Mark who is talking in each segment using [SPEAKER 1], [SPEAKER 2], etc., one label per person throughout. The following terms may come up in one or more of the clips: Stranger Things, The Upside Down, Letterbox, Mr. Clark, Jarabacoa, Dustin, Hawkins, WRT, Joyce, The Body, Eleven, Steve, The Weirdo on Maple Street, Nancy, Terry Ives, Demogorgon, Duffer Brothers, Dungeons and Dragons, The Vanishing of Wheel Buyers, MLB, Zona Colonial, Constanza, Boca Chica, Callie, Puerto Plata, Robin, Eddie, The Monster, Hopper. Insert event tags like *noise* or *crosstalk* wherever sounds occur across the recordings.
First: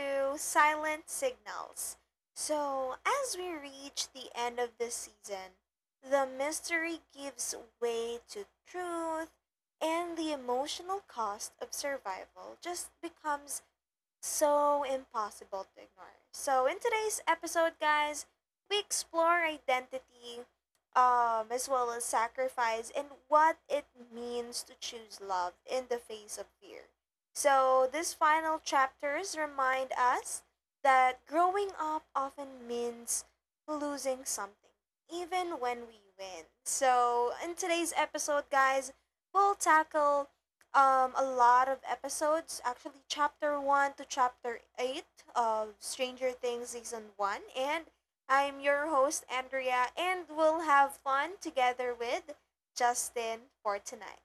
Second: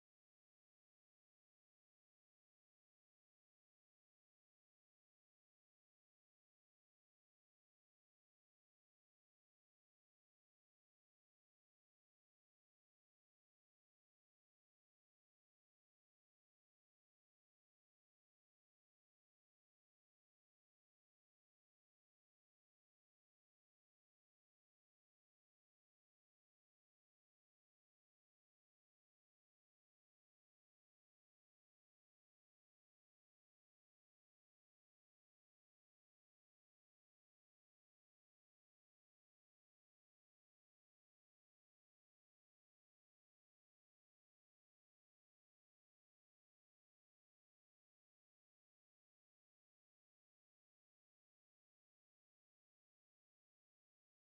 [SPEAKER 1] to Silent Signals. So, as we reach the end of the season, the mystery gives way to truth, and the emotional cost of survival just becomes so impossible to ignore. So in today's episode, guys, we explore identity as well as sacrifice and what it means to choose love in the face of fear. So these final chapters remind us that growing up often means losing something, even when we win. So in today's episode, guys, we'll tackle a lot of episodes, actually, chapter 1 to chapter 8 of Stranger Things season 1. And I'm your host, Andrea, and we'll have fun together with Justin for tonight.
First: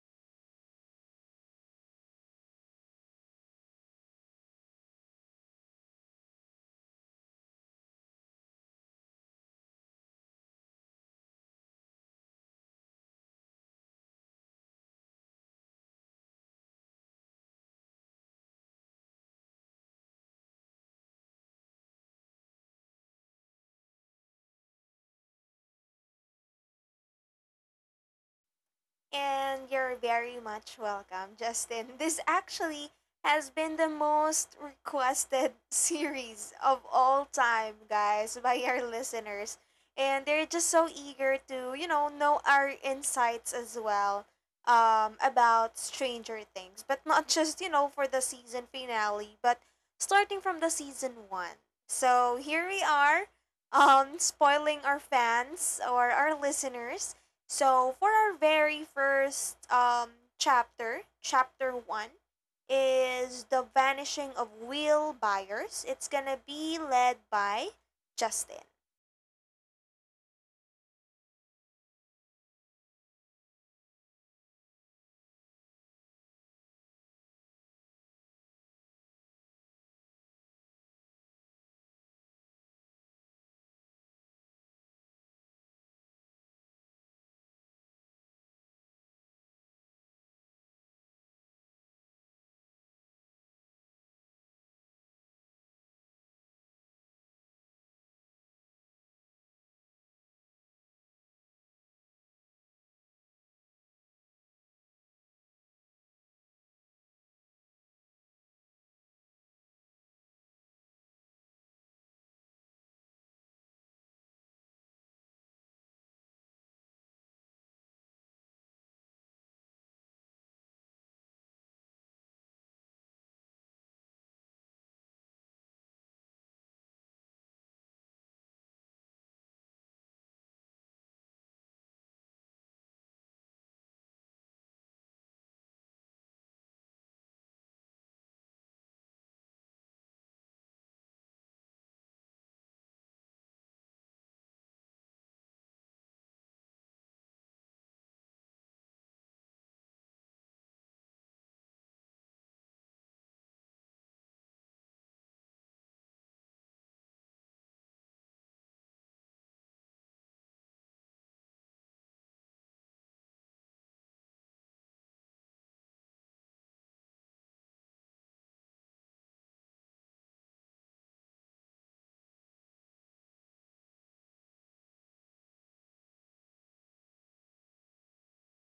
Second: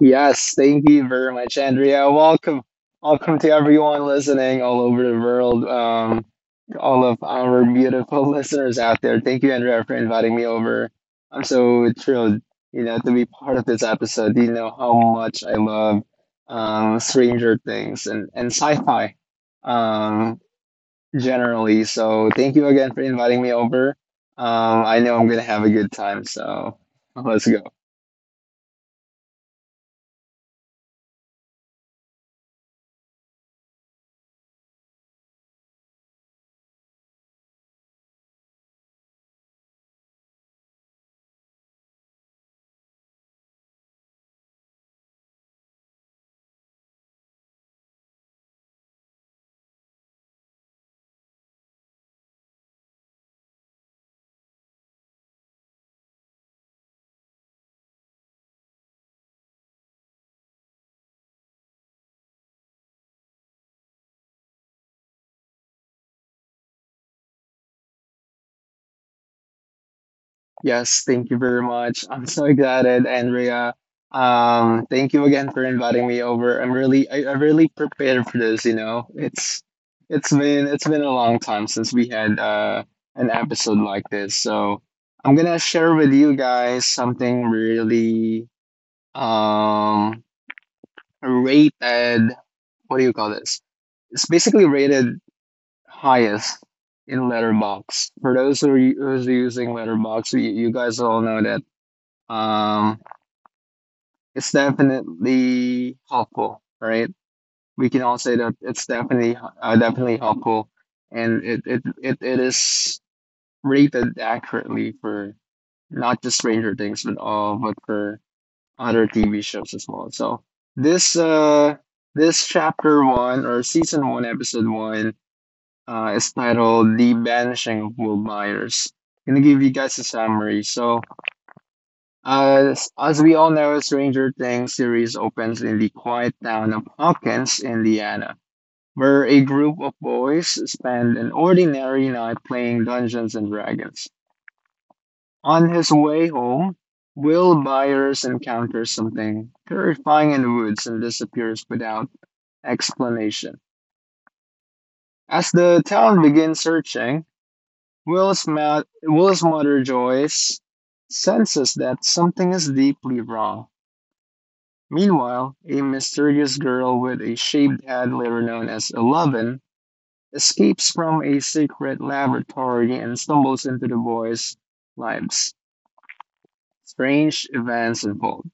[SPEAKER 2] Yes, thank you very much, Andrea. Welcome, welcome to everyone listening all over the world. All of our beautiful *laughs* listeners out there. Thank you, Andrea, for inviting me over. I'm so thrilled, you know, to be part of this episode. You know how much I love Stranger Things and sci-fi, um, generally. So thank you again for inviting me over. I know I'm gonna have a good time. So *laughs* let's go.
[SPEAKER 1] And you're very much welcome, Justin. This actually has been the most requested *laughs* series of all time, guys, by our listeners. And they're just so eager to, you know our insights as well, about Stranger Things. But not just, you know, for the season finale, but starting from the season one. So here we are, spoiling our fans or our listeners so, for our very first chapter, chapter one, is The Vanishing of Wheel Buyers. It's gonna be led by Justin.
[SPEAKER 2] Yes, thank you very much. I'm so excited, Andrea. Thank you again for inviting me over. I really prepared for this, you know. It's been a long time since we had an episode like this. So I'm gonna share with you guys something really um rated, what do you call this? It's basically rated highest in Letterbox. For those who's using Letterbox, you guys all know that um, it's definitely helpful, right? We can all say that it's definitely definitely helpful, and it is rated accurately for not just Stranger Things, but all but for other TV shows as well. So this this chapter one or season one episode one is titled "The Banishing of Will Myers." Gonna give you guys a summary. So. As we all know, Stranger Things series opens in the quiet town of Hawkins, Indiana, where a group of boys spend an ordinary night playing Dungeons and Dragons. On his way home, Will Byers encounters something terrifying in the woods and disappears without explanation. As the town begins searching, Will's mother Joyce senses that something is deeply wrong. Meanwhile, a mysterious girl with a shaved head, later known as Eleven, escapes from a secret laboratory and stumbles into the boys' lives. Strange events unfold,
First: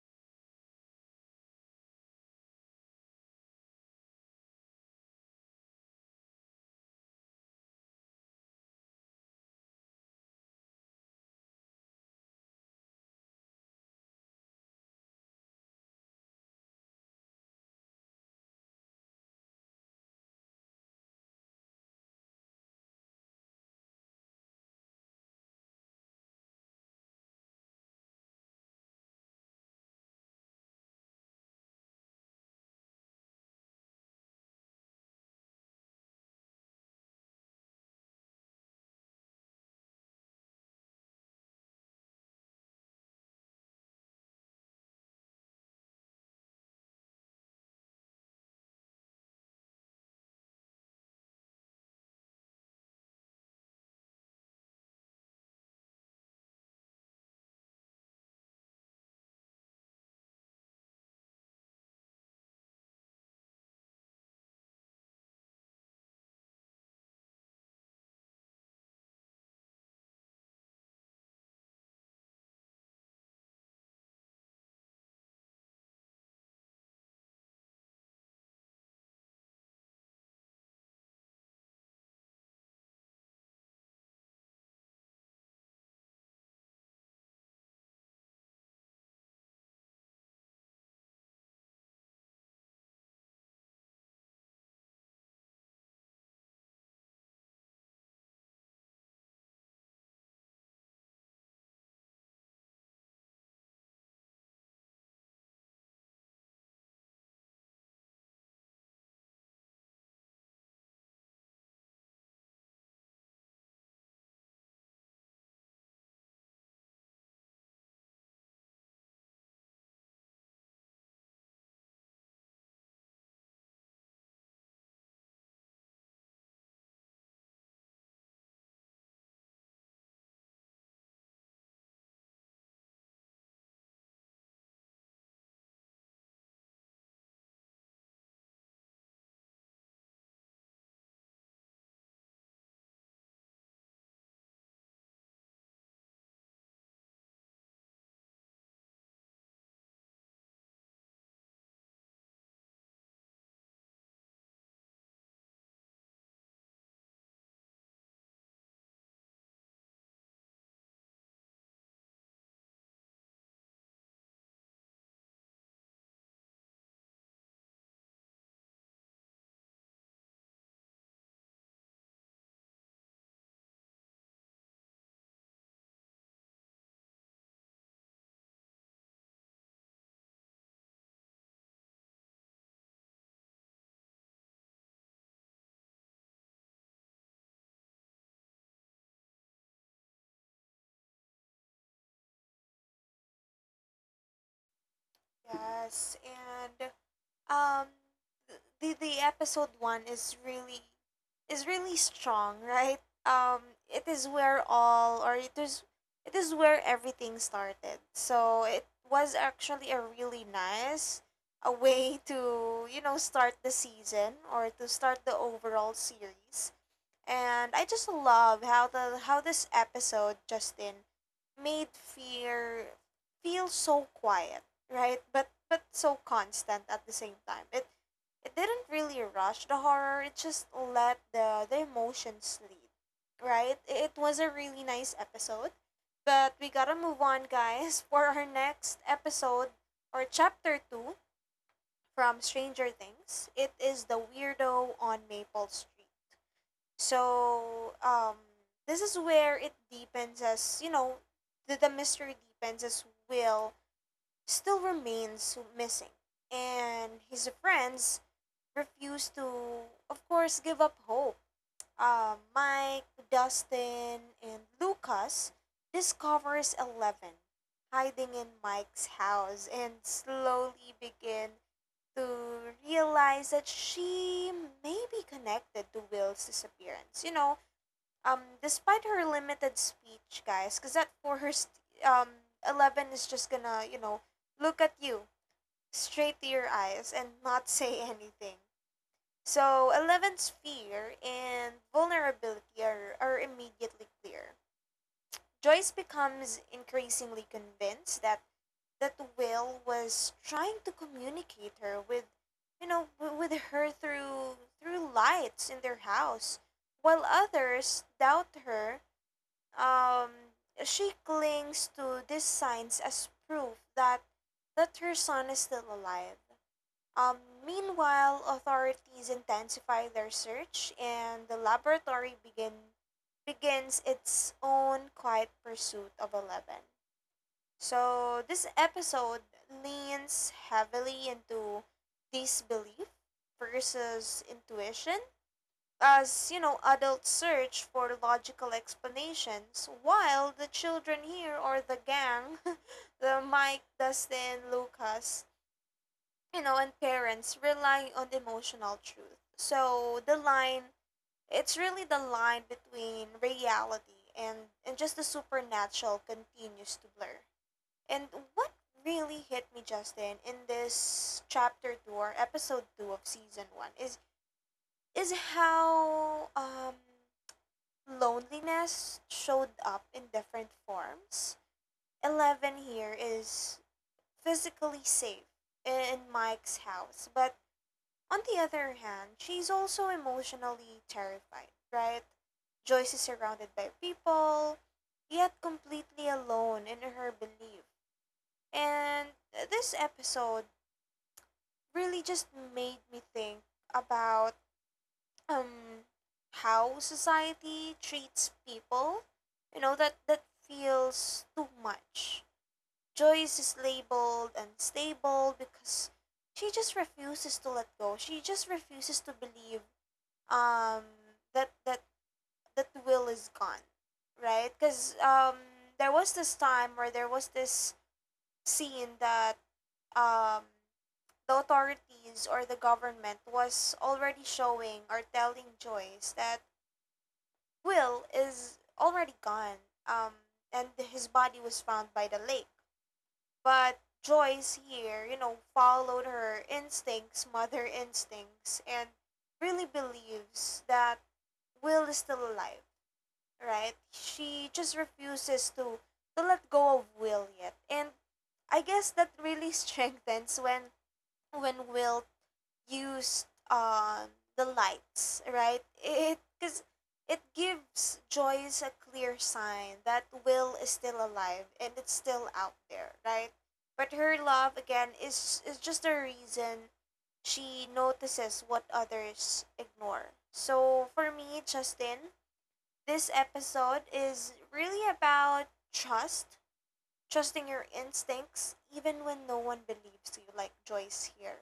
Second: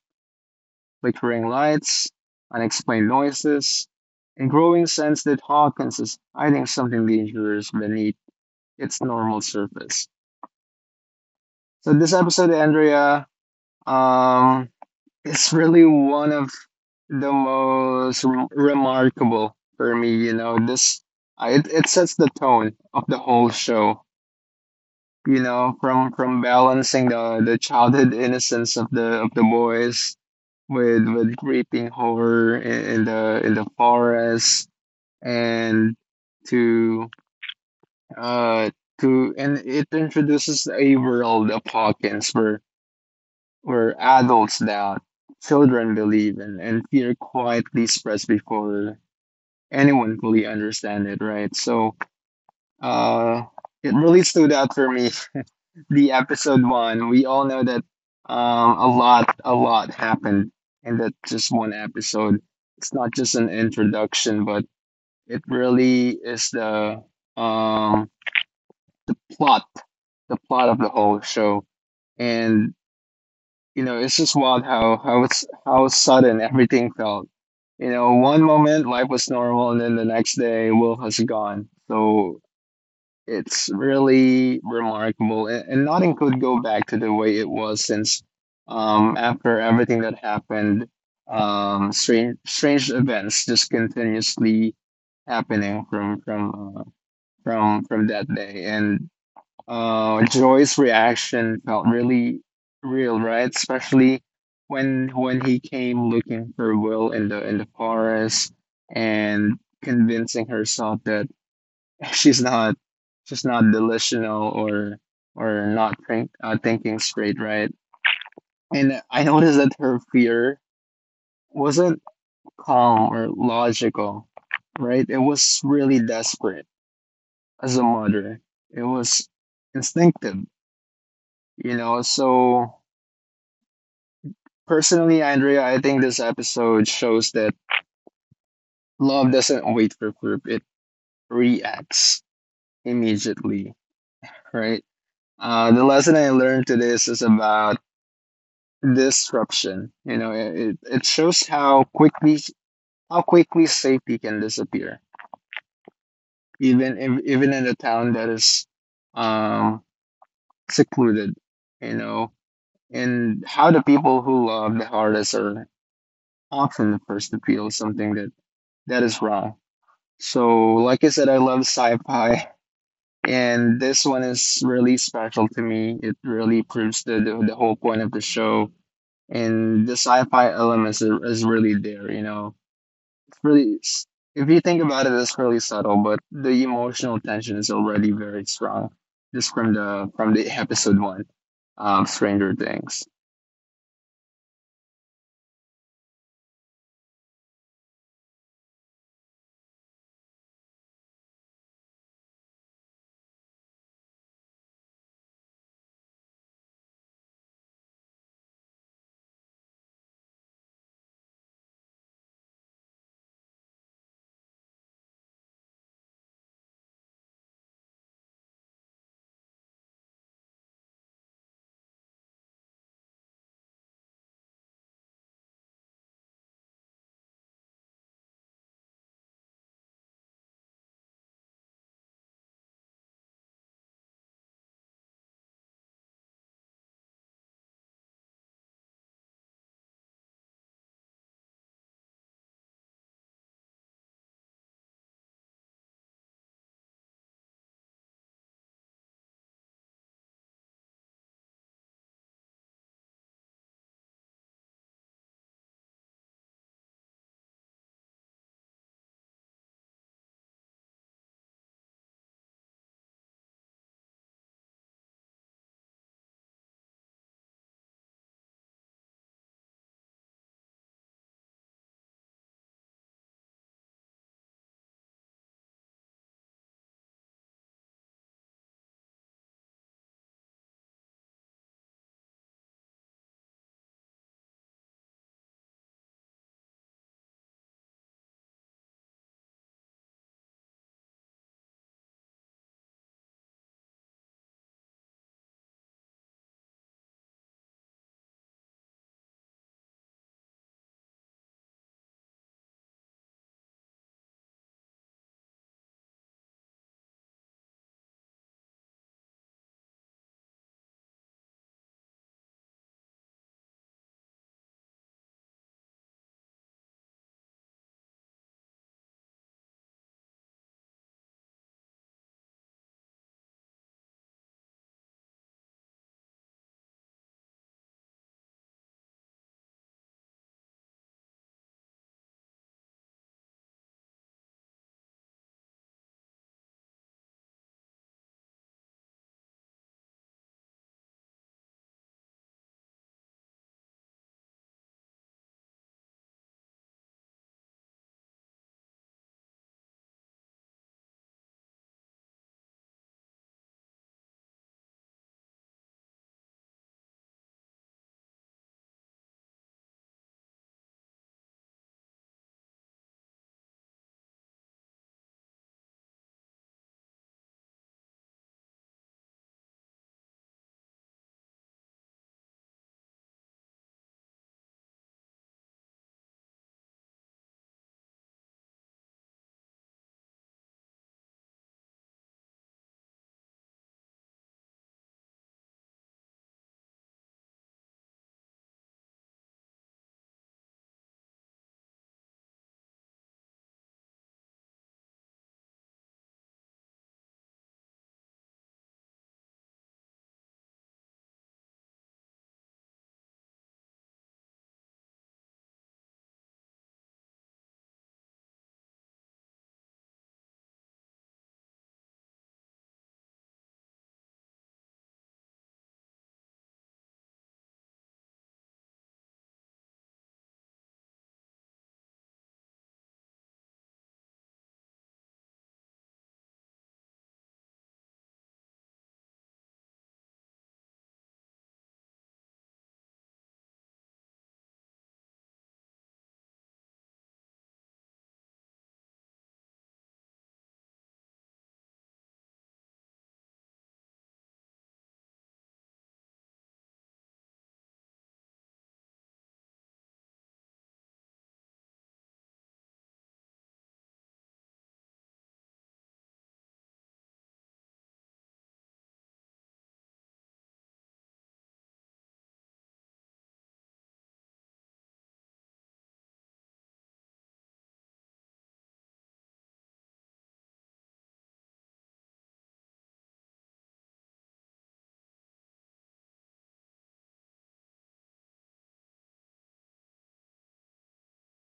[SPEAKER 2] flickering lights, unexplained noises, and growing sense that Hawkins is hiding something dangerous beneath its normal surface. So this episode, Andrea, um, is really one of the most remarkable for me, you know. This uh, it, it sets the tone of the whole show, you know, from balancing the childhood innocence of the boys with creeping horror in the forest and to uh to and it introduces a world of Hawkins where adults doubt, children believe, and fear quietly spreads before anyone fully understand it, right? So, uh, it really stood out for me. *laughs* The episode one, we all know that, a lot happened in that just one episode. It's not just an introduction, but it really is um, the plot, the plot of the whole show. And you know, it's just wild how it's how sudden everything felt, you know. One moment life was normal, and then the next day Will has gone. So it's really remarkable, and nothing could go back to the way it was since, after everything that happened. Um, strange strange events just continuously happening from that day, and Joy's reaction felt really real, right? Especially when he came looking for Will in the forest and convincing herself that *laughs* she's not, she's not delusional, or not thinking straight, right? And I noticed that her fear wasn't calm or logical. Right, it was really desperate. As a mother, it was instinctive, you know. So, personally, Andrea, I think this episode shows that love doesn't wait for proof, it reacts immediately, right? Uh, the lesson I learned today is about disruption. You know, it shows how quickly, how quickly safety can disappear, even if, even in a town that is, um, secluded. You know, and how the people who love the hardest are often the first to feel something that is wrong. So, like I said, I love sci-fi. And this one is really special to me. It really proves the whole point of the show, and the sci-fi elements is really there, you know. Really, if you think about it, it's really subtle, but the emotional tension is already very strong just from the episode one of Stranger Things.
[SPEAKER 1] Yes, and um the episode one is really strong, right? um it is where all, or it is, it is where everything started, so it was actually a really nice a way to, you know, start the season or to start the overall series. And I just love how the how this episode, Justin, made fear feel so quiet, right? But so constant at the same time. It didn't really rush the horror. It just let the emotions lead, right? It was a really nice episode, but we gotta move on, guys, *laughs* for our next episode or chapter two from Stranger Things. It is the weirdo on Maple Street. So this is where it deepens, as you know, the mystery deepens as Will still remains missing, and his friends refuse to, of course, give up hope. Mike, Dustin, and Lucas discovers Eleven hiding in Mike's house and slowly begin to realize that she may be connected to Will's disappearance. You know, despite her limited speech, guys, because at first, um Eleven is just gonna, you know, look at you straight to your eyes and not *laughs* say anything. So eleven's fear and vulnerability are immediately clear. Joyce becomes increasingly convinced that that Will was trying to communicate her with, you know, with her through through lights in their house. While others doubt her, um, she clings to these signs as proof that that her son is still alive. Um, meanwhile, authorities intensify their search, and the laboratory begins its own quiet pursuit of Eleven. So this episode leans heavily into disbelief versus intuition, as you know, adults search for logical explanations while the children here or the gang *laughs* the Mike, Dustin, Lucas, you know, and parents rely on emotional truth. So the line, it's really the line between reality and and just the supernatural continues to blur. And what really hit me, Justin, in this chapter 2 or episode 2 of season 1 is how, loneliness showed up in different forms. Eleven here is physically safe in Mike's house, but on the other hand, she's also emotionally terrified, right? Joyce is surrounded by people, yet completely alone in her belief. And this episode really just made me think about, um how society treats people, you know, that that feels too much. Joyce is labeled unstable because she just refuses to let go, she just refuses to believe um that that the Will is gone, right? Because, there was this time where there was this scene that, um the authorities or the government was already showing or telling Joyce that Will is already gone, um, and his body was found by the lake. But Joyce here, you know, followed her instincts, mother instincts, and really believes that Will is still alive, right? She just refuses to let go of Will yet. And I guess that really *laughs* strengthens when Will used the lights, right? It, because it gives Joyce a clear sign that Will is still alive and it's still out there, right? But her love again is just a reason, she notices what others ignore. So for me, Justin, this episode is really about trust, trusting your instincts even when no one believes you, like Joyce here.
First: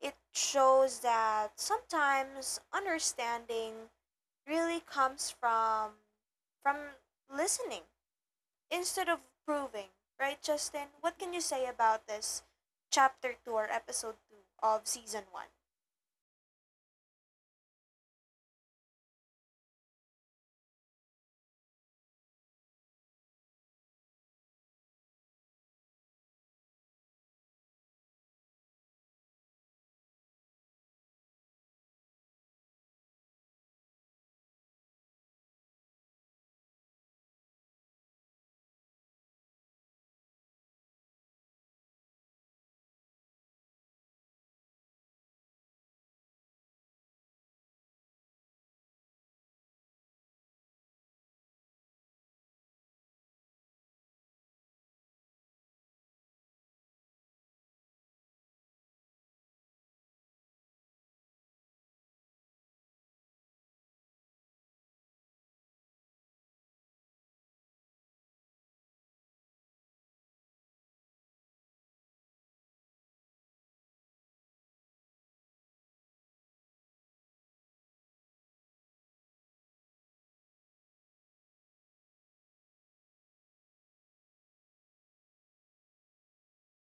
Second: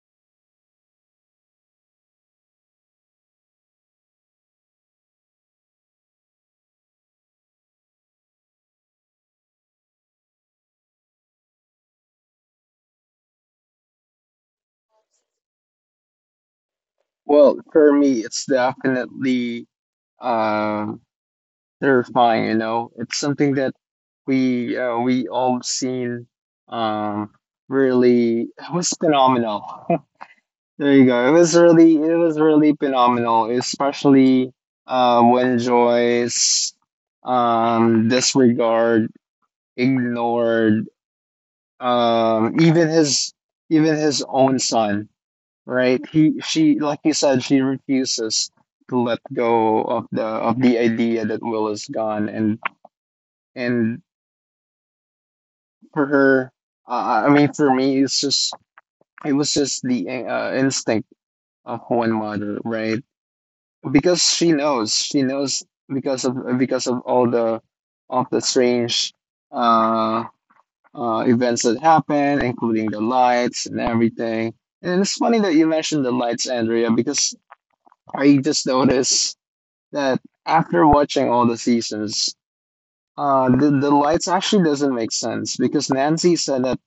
[SPEAKER 1] It shows that sometimes understanding really comes from listening instead of proving, right, Justin? What can you say about this chapter 2 or episode 2 of season 1?
[SPEAKER 2] Well, for me, it's definitely uh, terrifying. You know, it's something that we all seen, um, really. It was phenomenal. *laughs* There you go. It was really phenomenal, especially when Joyce disregard, ignored, um, even his, even his own son. Right? She, like you said, she refuses to let go of the idea that Will is gone, and and for her, I mean, for me, it's just, it was just the instinct of one mother, right? Because she knows because of all the of the strange uh events that happen, including the lights and everything. And it's funny that you mentioned the lights, Andrea, because I just noticed that after watching all the seasons, the lights actually doesn't make sense, because Nancy said that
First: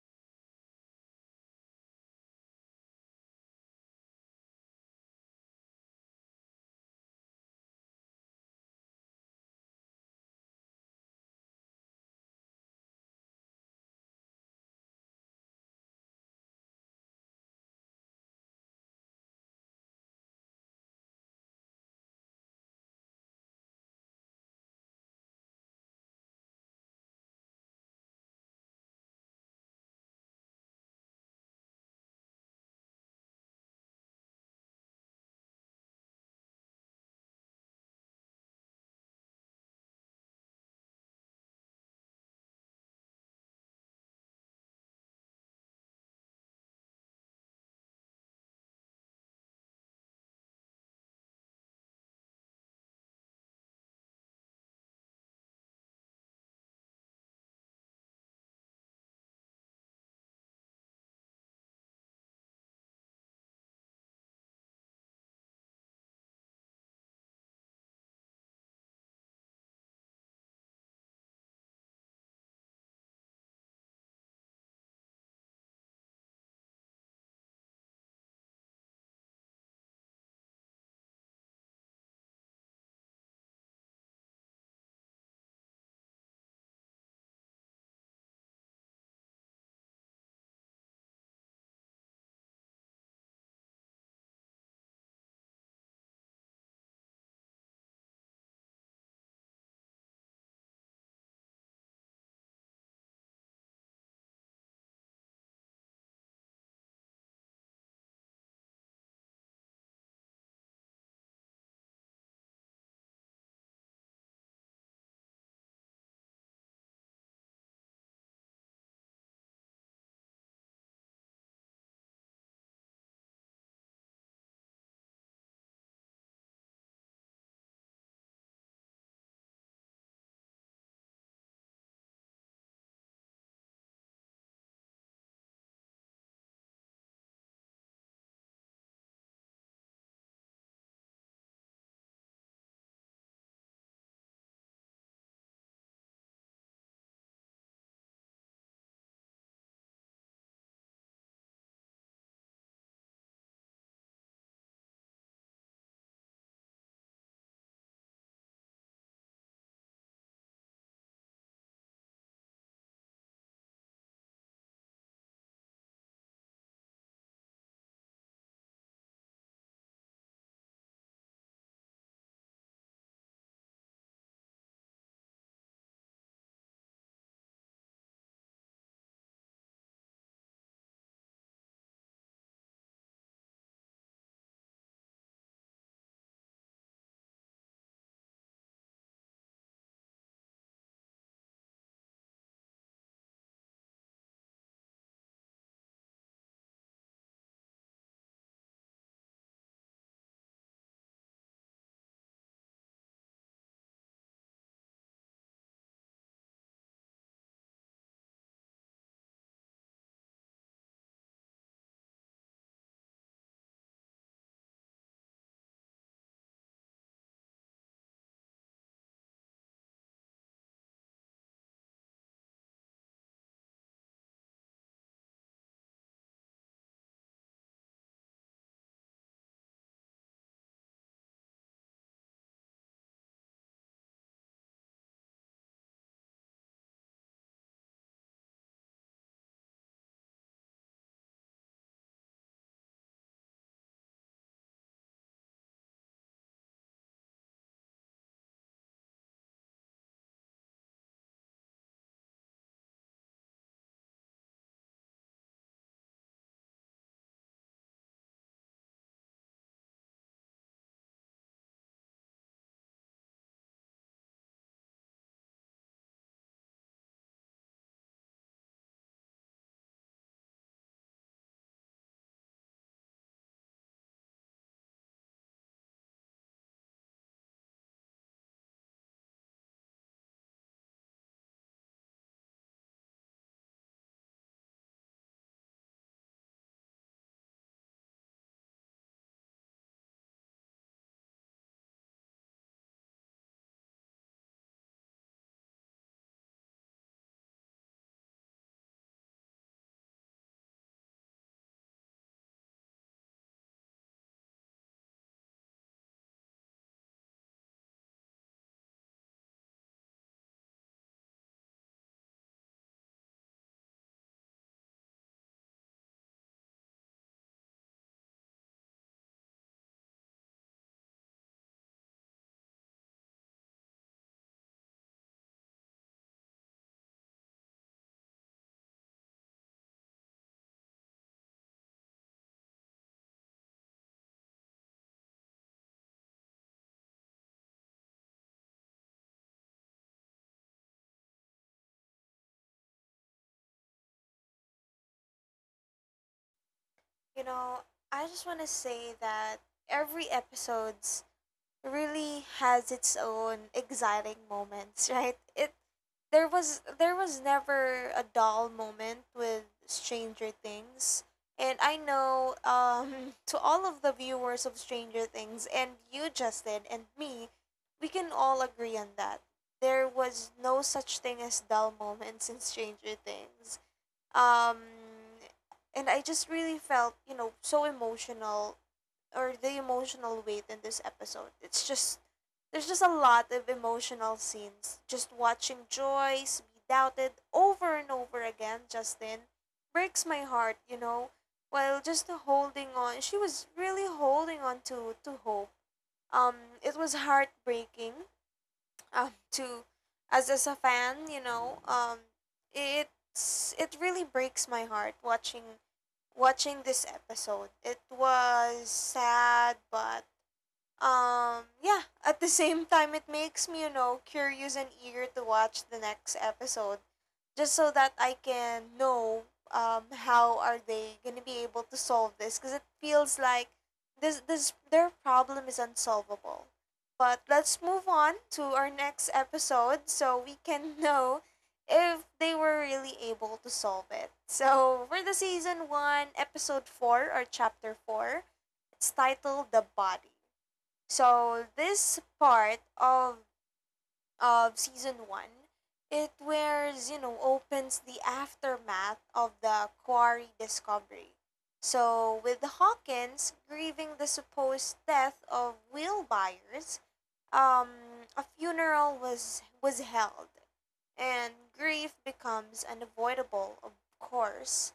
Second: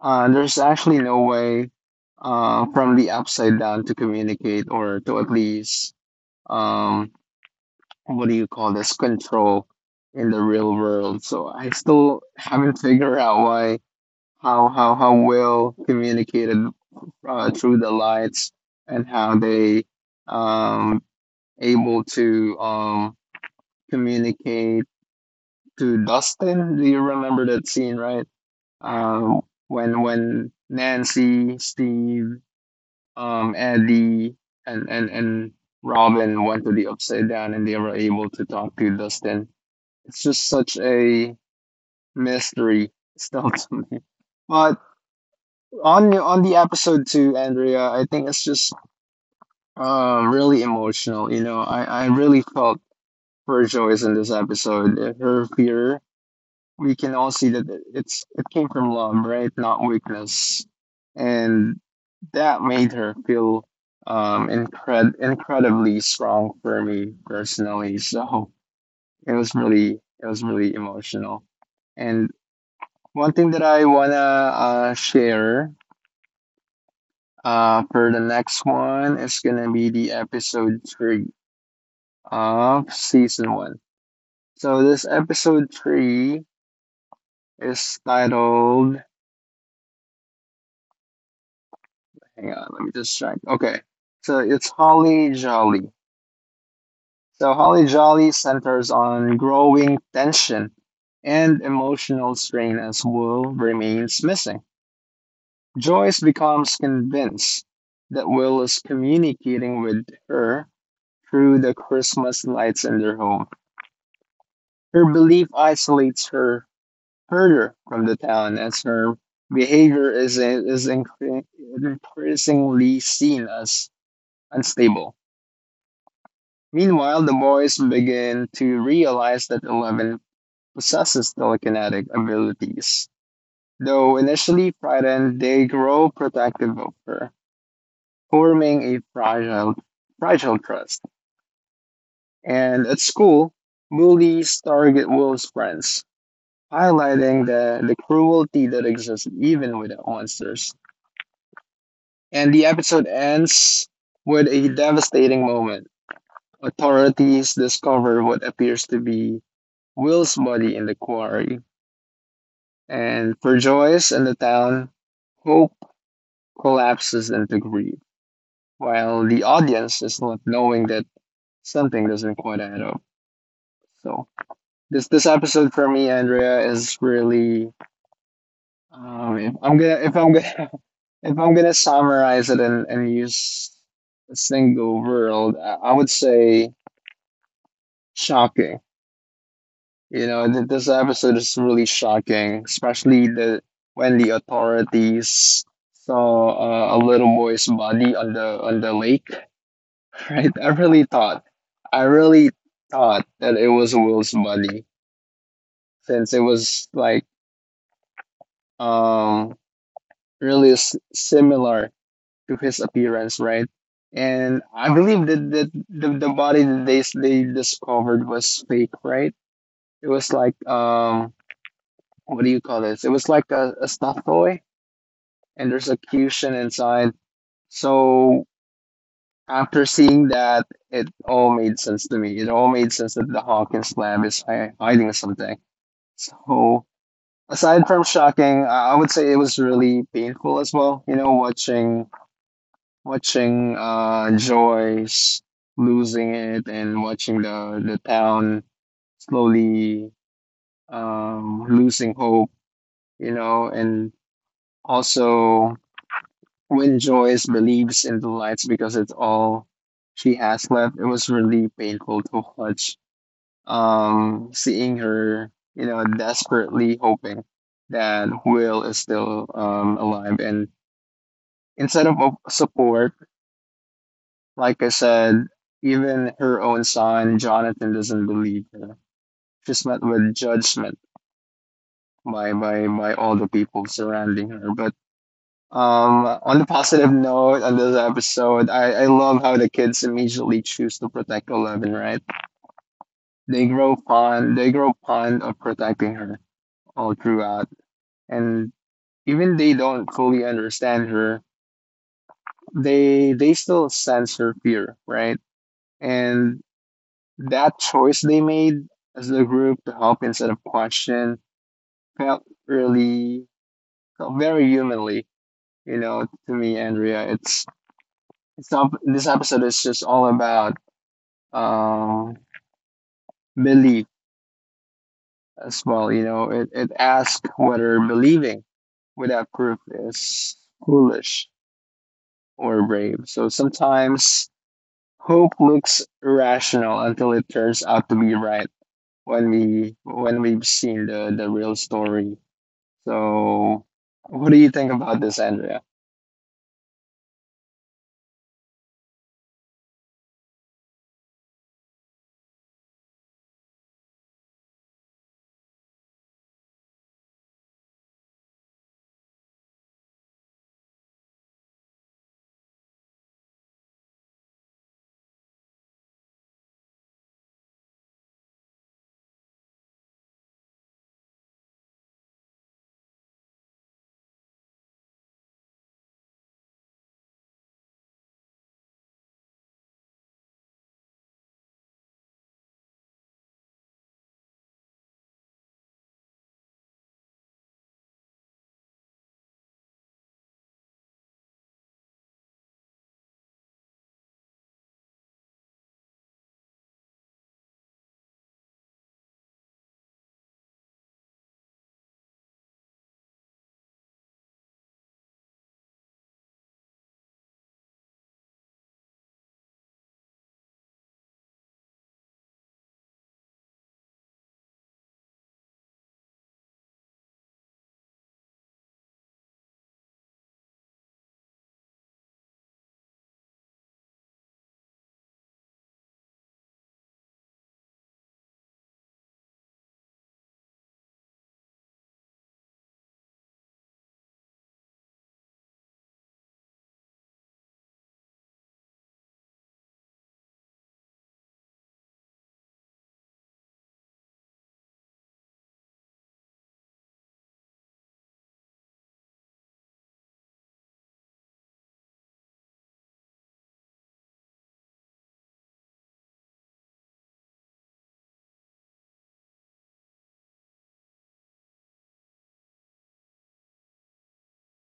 [SPEAKER 2] there's actually no way from the upside down to communicate or to at least, um what do you call this, control in the real world. So I still haven't figured out why, how well communicated through the lights, and how they um able to communicate to Dustin. Do you remember that scene, right? Um, when Nancy, Steve, Eddie, and Robin went to the upside down, and they were able to talk to Dustin. It's just such a mystery *laughs* still to me. But on the episode two, Andrea, I think it's just really emotional. You know, I really felt for Joyce in this episode. Her fear, we can all see that it came from love, right? Not weakness, and that made her feel incredibly strong for me personally. So it was really, it was really emotional, and one thing that I wanna share for the next one is gonna be the episode three of season one. So this episode three is titled. Hang on, let me just check. Okay, so it's Holly Jolly. So Holly Jolly centers on growing tension and emotional strain as Will remains missing. Joyce becomes convinced that Will is communicating with her through the Christmas lights in their home. Her belief isolates her further from the town as her behavior increasingly seen as unstable. Meanwhile, the boys begin to realize that Eleven possesses telekinetic abilities. Though initially frightened, they grow protective of her, forming a fragile trust. And at school, bullies target Will's friends, highlighting the cruelty that exists even with the monsters. And the episode ends with a devastating moment. Authorities discover what appears to be Will's body in the quarry, and for Joyce and the town, hope collapses into grief, while the audience is not knowing that something doesn't quite add up. So this episode for me, Andrea, is really, um, if I'm gonna if I'm gonna if I'm gonna summarize it and use a single word, I would say shocking. You know, th this episode is really shocking, especially the when the authorities saw, a little boy's body on the lake, *laughs* right? I really thought that it was Will's body, since it was like, um really s similar to his appearance, right? And I believe that the body that they discovered was fake, right? It was like, what do you call this? It was like a stuffed toy, and there's a cushion inside. So after seeing that, it all made sense to me. It all made sense that the Hawkins lab is hiding something. So aside from shocking, I would say it was really painful as well. You know, watching Joyce losing it, and watching the town slowly losing hope, you know. And also when Joyce believes in the lights because it's all she has left, it was really painful to watch. Seeing her, you know, desperately hoping that Will is still alive, and instead of support, like I said, even her own son, Jonathan, doesn't believe her. She's met with judgment by, by all the people surrounding her. But on the positive note on this episode, I love how the kids immediately choose to protect Eleven, right? They grow fond of protecting her all throughout. And even they don't fully understand her, they still sense her fear, right? And that choice they made as a group to help instead of question felt really felt very humanly, you know, to me, Andrea. It's not This episode is just all about, um belief as well, you know. It asks whether believing without proof is foolish or brave. So sometimes hope looks irrational until it turns out to be right when we've seen the real story. So, what do you think about this, Andrea?
[SPEAKER 1] You know, I just want to say that every episode's really has its own exciting moments, *laughs* right? It There was there was never a dull moment with Stranger Things. And I know, *laughs* to all of the viewers of Stranger Things and you, Justin, and me, we can all agree on that. There was no such thing as dull moments in Stranger Things. Um, and I just really felt, you know, so emotional or the emotional weight in this episode. It's just there's just a lot of emotional scenes. Just watching Joyce be doubted over and over again, Justin, breaks my heart, you know. While just holding on, she was really holding on to hope. Um, it was heartbreaking, to as a fan, you know, it's it really breaks my heart watching watching this episode. It was sad, but, yeah, at the same time, it makes me, you know, curious and eager to watch the next episode just so that I can know, how are they gonna be able to solve this, because it feels like this their problem is unsolvable. But let's move on to our next episode so we can *laughs* know if they were really able to solve it. So for the season one, episode four or chapter four, it's titled The Body. So this part of season one, it wears, you know, opens the aftermath of the quarry discovery. So, with Hawkins grieving the supposed death of Will Byers, um, a funeral was held, and grief becomes unavoidable, of course.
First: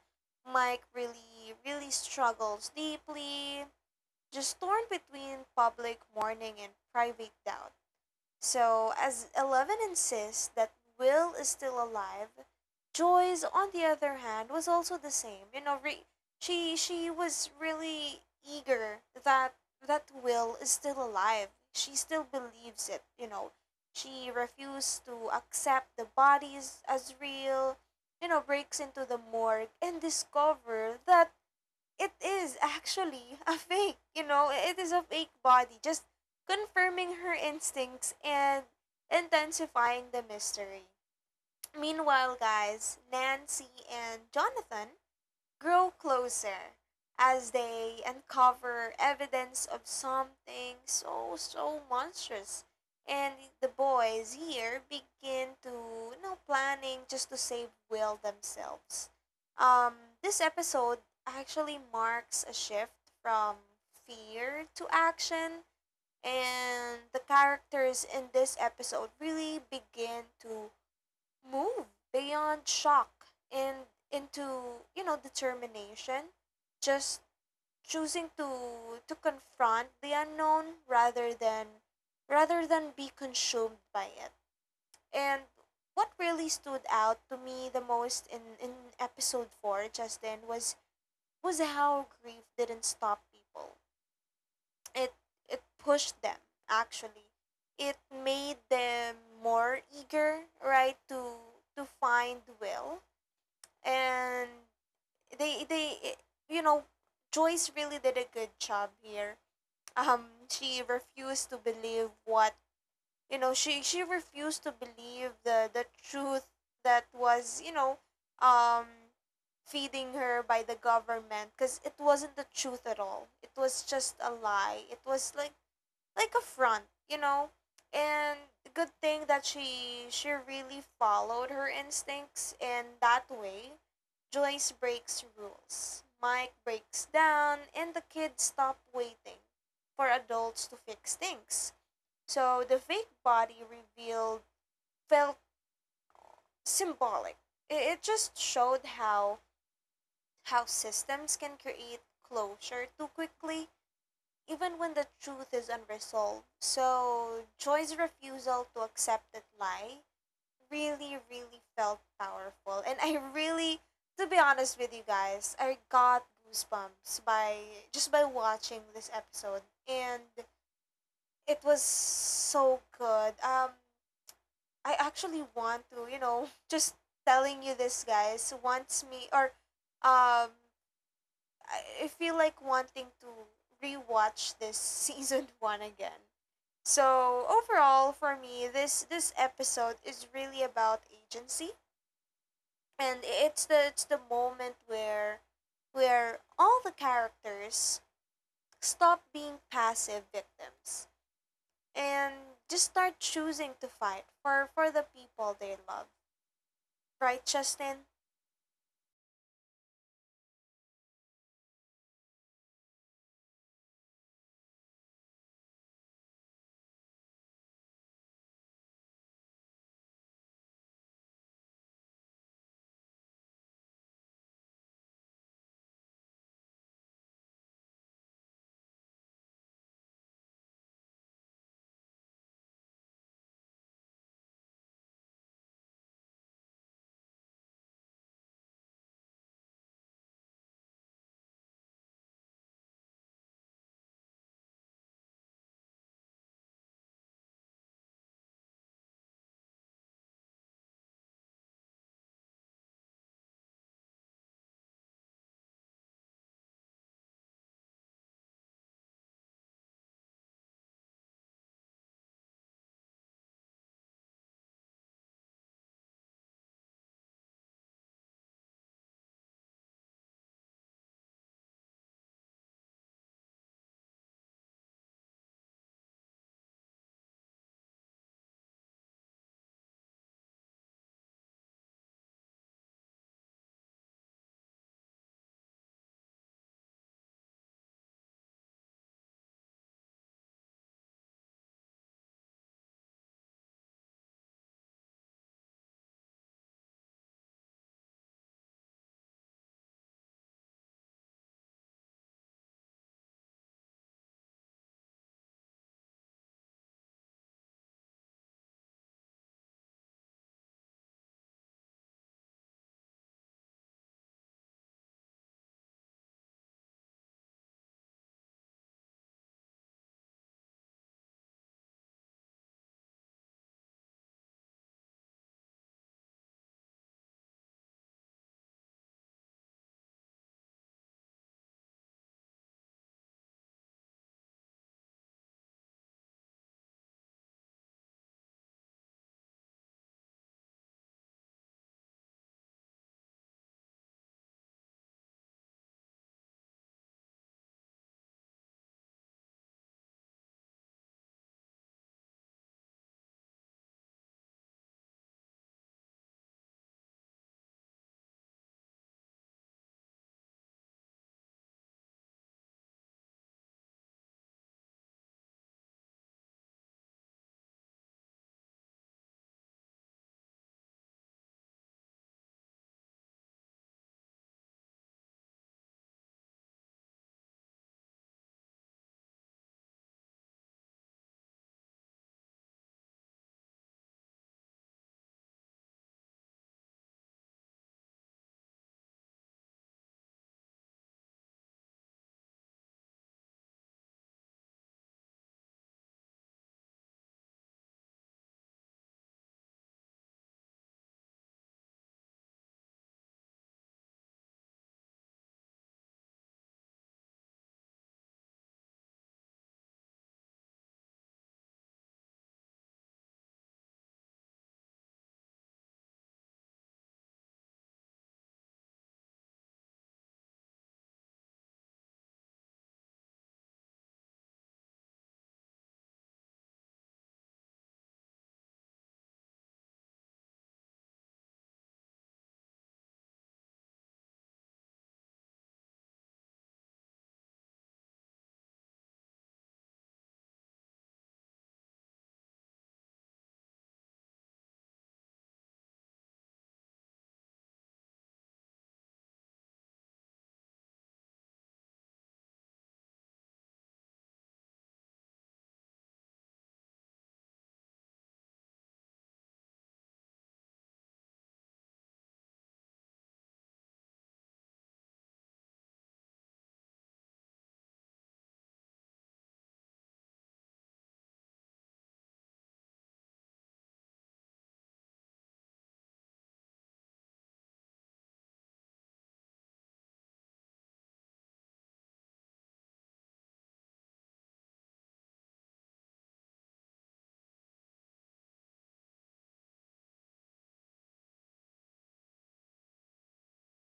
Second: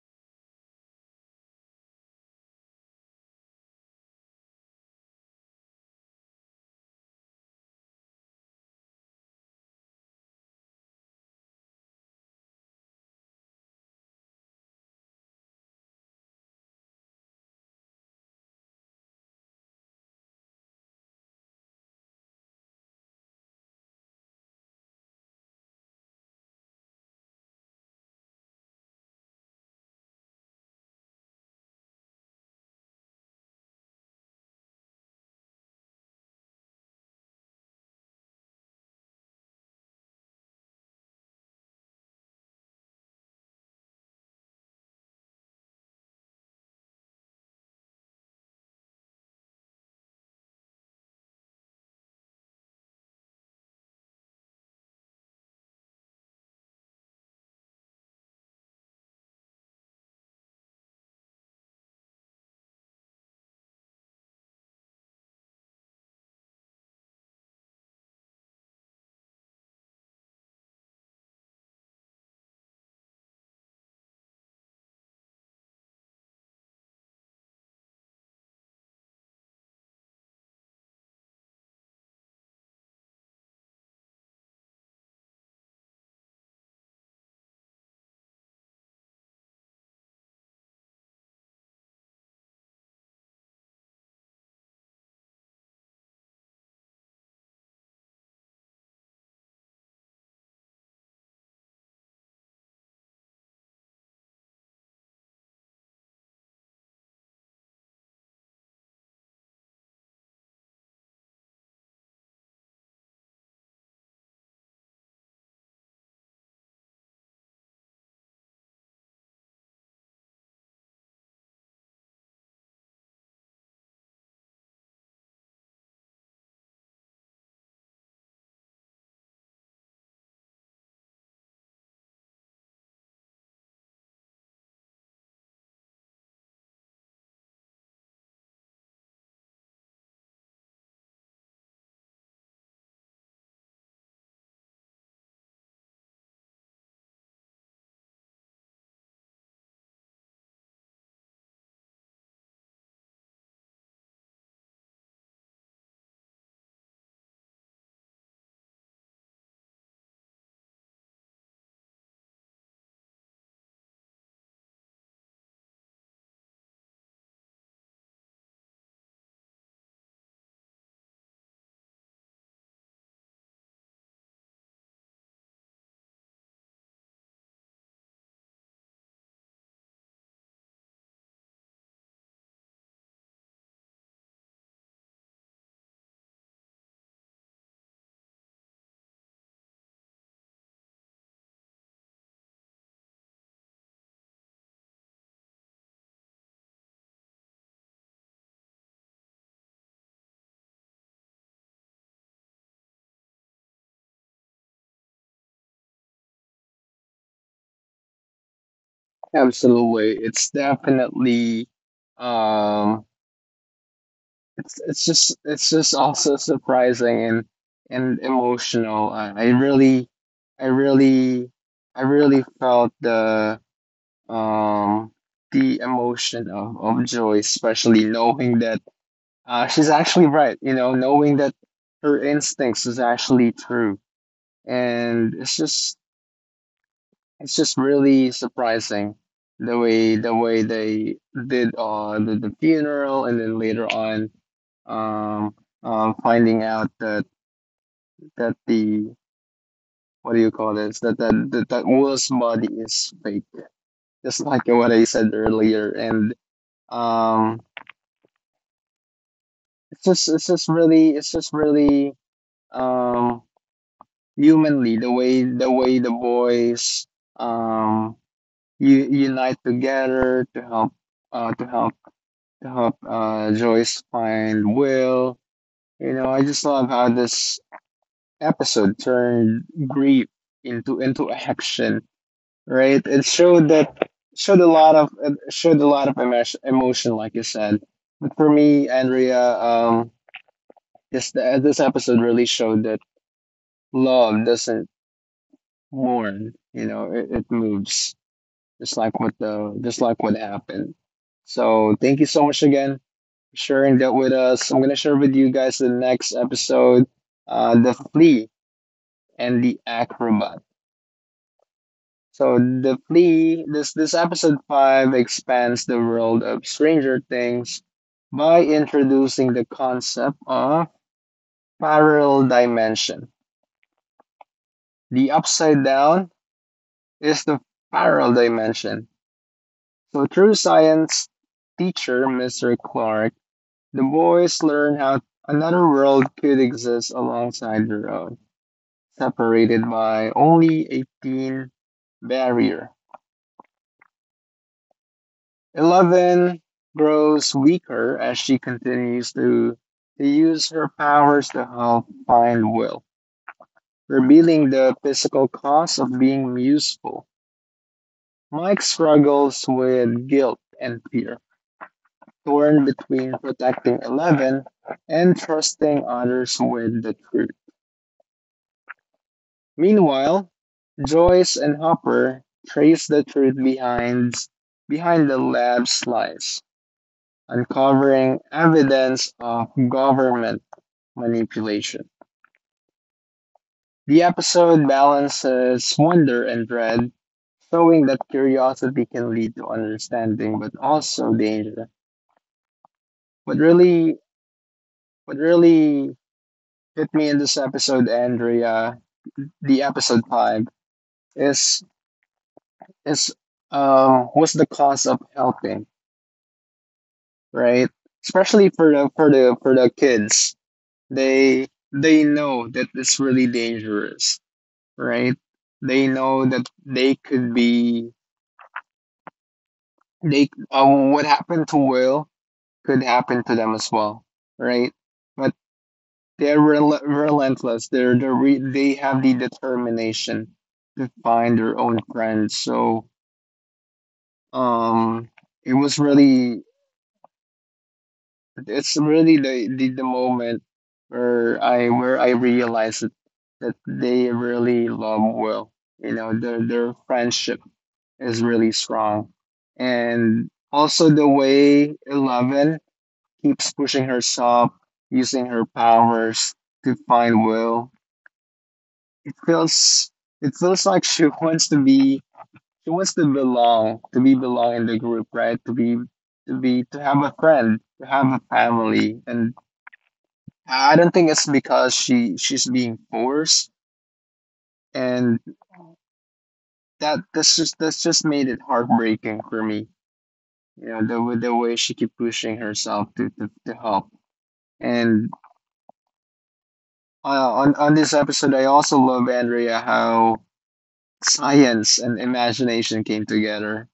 [SPEAKER 1] Mike really, really struggles deeply, just torn between public mourning and private doubt. So, as Eleven insists that Will is still alive, Joyce, on the other hand, was also the same. You know, she was really eager that that Will is still alive. She still believes it. You know, she refused to accept the bodies as real. You know, breaks into the morgue and discover that it is actually *laughs* a fake, you know, it is a fake body, just confirming her instincts and intensifying the mystery. Meanwhile, guys, Nancy and Jonathan grow closer as they uncover evidence of something so so monstrous. And the boys here begin to, you know, planning just to save Will themselves. Um, this episode actually marks a shift from fear to action, and the characters in this episode really begin to move beyond shock and into, you know, determination, just choosing to confront the unknown rather than be consumed by it. And what really stood out to me the most in episode 4, Justin, was how grief didn't stop people. it it pushed them, actually. It made them more eager, right, to find Will. And they, you know, Joyce really did a good job here. Um, she refused to believe what, you know, she refused to believe the truth that was, you know, um feeding her by the government, because it wasn't the truth at all, it was just a lie. It was like a front, you know. And good thing that she really followed her instincts, and that way Joyce breaks rules. Mike breaks down, and the kids stop waiting for adults to fix things. So the fake body revealed felt symbolic. It just showed how systems can create closure too quickly even when the truth is unresolved. So Joy's refusal to accept that lie really, really felt powerful. And I really, to be honest with you guys, I got goosebumps by just by watching this episode. And it was so good. I actually want to, you know, *laughs* just telling you this, guys, wants me, or, um, I feel like wanting to rewatch this *laughs* season one again. So overall, for me, this episode is really about agency, and it's the moment where all the characters stop being passive victims and just start choosing to fight for the people they love. Right, Justin?
[SPEAKER 2] Absolutely. It's definitely um it's just also surprising and emotional. I really I really I really felt um the emotion of joy, especially knowing that she's actually right, you know, knowing that her instincts is actually true. And it's just really surprising the way they did the funeral and then later on um finding out that that the what do you call this that Will's body is fake just like what I said earlier. And um it's just really um humanly the way the boys um you unite together to help uh to help Joyce find Will. You know, I just love how this episode turned grief into action, right? It showed that showed a lot of emotion, like you said. But for me, Andrea, this episode really showed that love doesn't mourn. You know, it moves just like what happened. So thank you so much again sharing that with us. I'm going to share with you guys the next episode, the flea and the acrobat. So the flea, this episode five expands the world of Stranger Things by introducing the concept of parallel dimension. The upside down is the parallel dimension. So through science teacher Mr. Clark, the boys learn how another world could exist alongside their own, separated by only a thin barrier. Eleven grows weaker as she continues to use her powers to help find Will, revealing the physical cost of being useful. Mike struggles with guilt and fear, torn between protecting Eleven and trusting others with the truth. Meanwhile, Joyce and Hopper trace the truth behind the lab's lies, uncovering evidence of government manipulation. The episode balances wonder and dread, showing that curiosity can lead to understanding but also danger. What really what really hit me in this episode, Andrea, the episode five, is is what's the cost of helping, right? Especially for the for the for the kids. They know that it's really dangerous, right? They know that they could be they what happened to Will could happen to them as well, right? But they're relentless. They have the determination to find their own friends. So um, it was really — it's really the moment where I realized that they really love Will. You know, their friendship is really strong. And also the way Eleven keeps pushing herself, using her powers to find Will. It feels it feels like she *laughs* wants to be — she wants to belong, to be belong in the group, right? To have a friend, to have a family. And I don't think it's because she's being forced, and that's just made it heartbreaking for me. You know, the way she keep pushing herself to help. And on this episode, I also love, Andrea, how science and imagination came together.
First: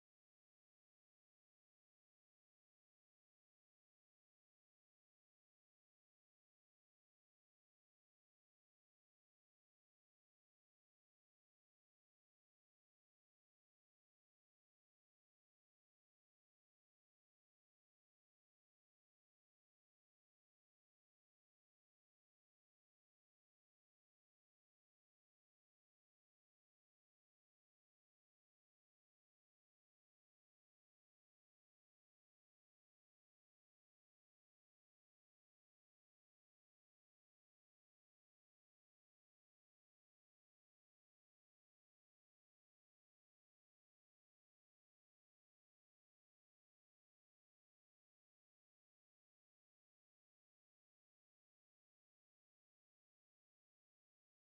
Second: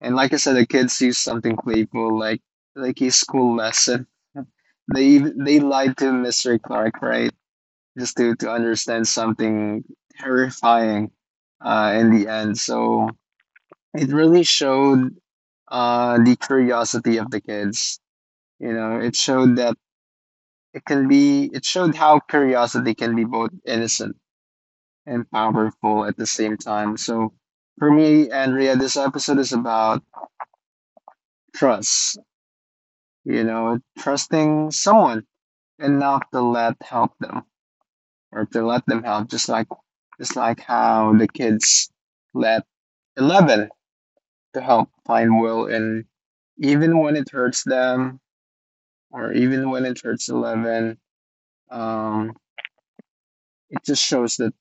[SPEAKER 2] And like I said, the kid sees something playful, like his school lesson. They lied to Mr. Clark, right? Just to understand something terrifying in the end. So it really showed the curiosity of the kids. You know, it showed how curiosity can be both innocent and powerful at the same time. So for me, Andrea, this episode is about trust, you know, trusting someone enough to let help them or to let them help, just like how the kids let Eleven to help find Will, and even when it hurts them, or even when it hurts Eleven, um, it just shows that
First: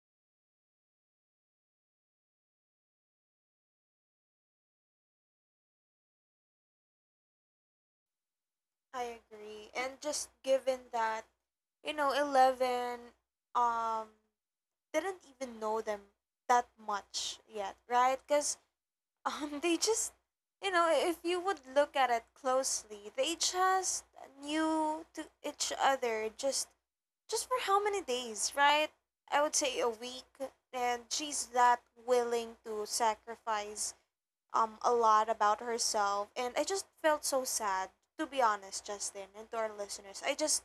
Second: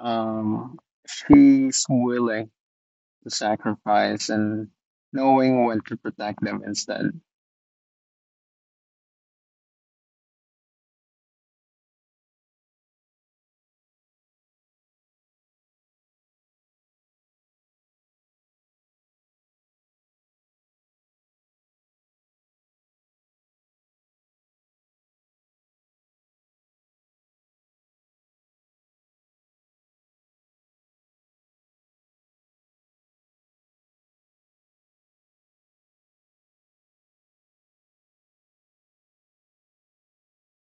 [SPEAKER 2] um, she's willing to sacrifice and knowing when to protect them instead.
[SPEAKER 1] I agree. And just given that, you know, Eleven, um didn't even know them that much yet, right? Because they just, if you would look at it closely, they just knew to each other just for how many days, right? I would say a week, and she's that willing to sacrifice a lot about herself, and I just felt so sad to be honest, Justin, and to our listeners.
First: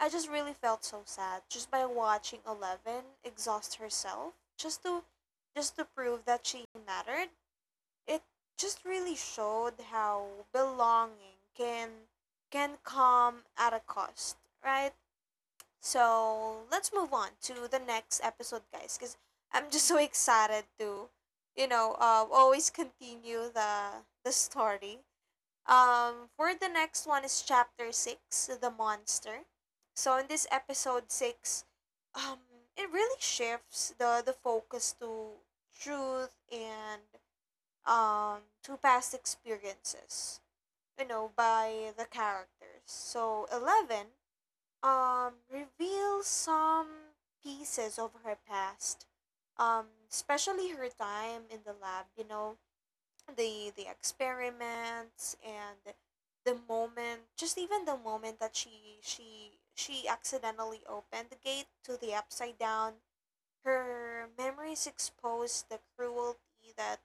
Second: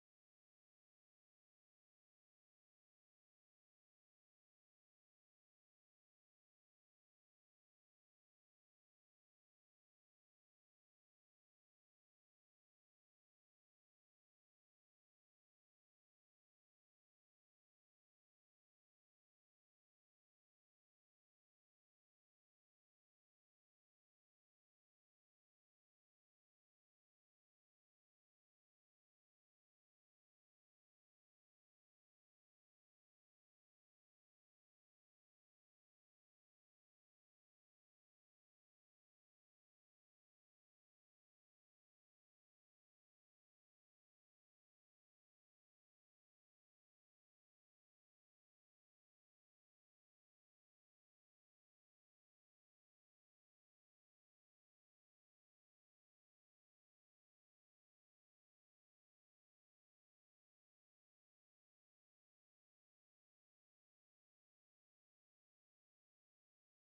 [SPEAKER 1] I just really felt so sad just by watching Eleven exhaust herself just to prove that she mattered. It just really showed how belonging can come at a cost, right? So let's move on to the next episode, guys, because I'm just so excited to, always continue the story. For the next one is chapter six, the monster. So in this episode six, um, it really shifts the focus to truth and, to past experiences, you know, by the characters. So Eleven, reveals some pieces of her past, um, especially her time in the lab. You know, the experiments and the moment, just even the moment that she accidentally opened the gate to the upside down. Her memories exposed the cruelty that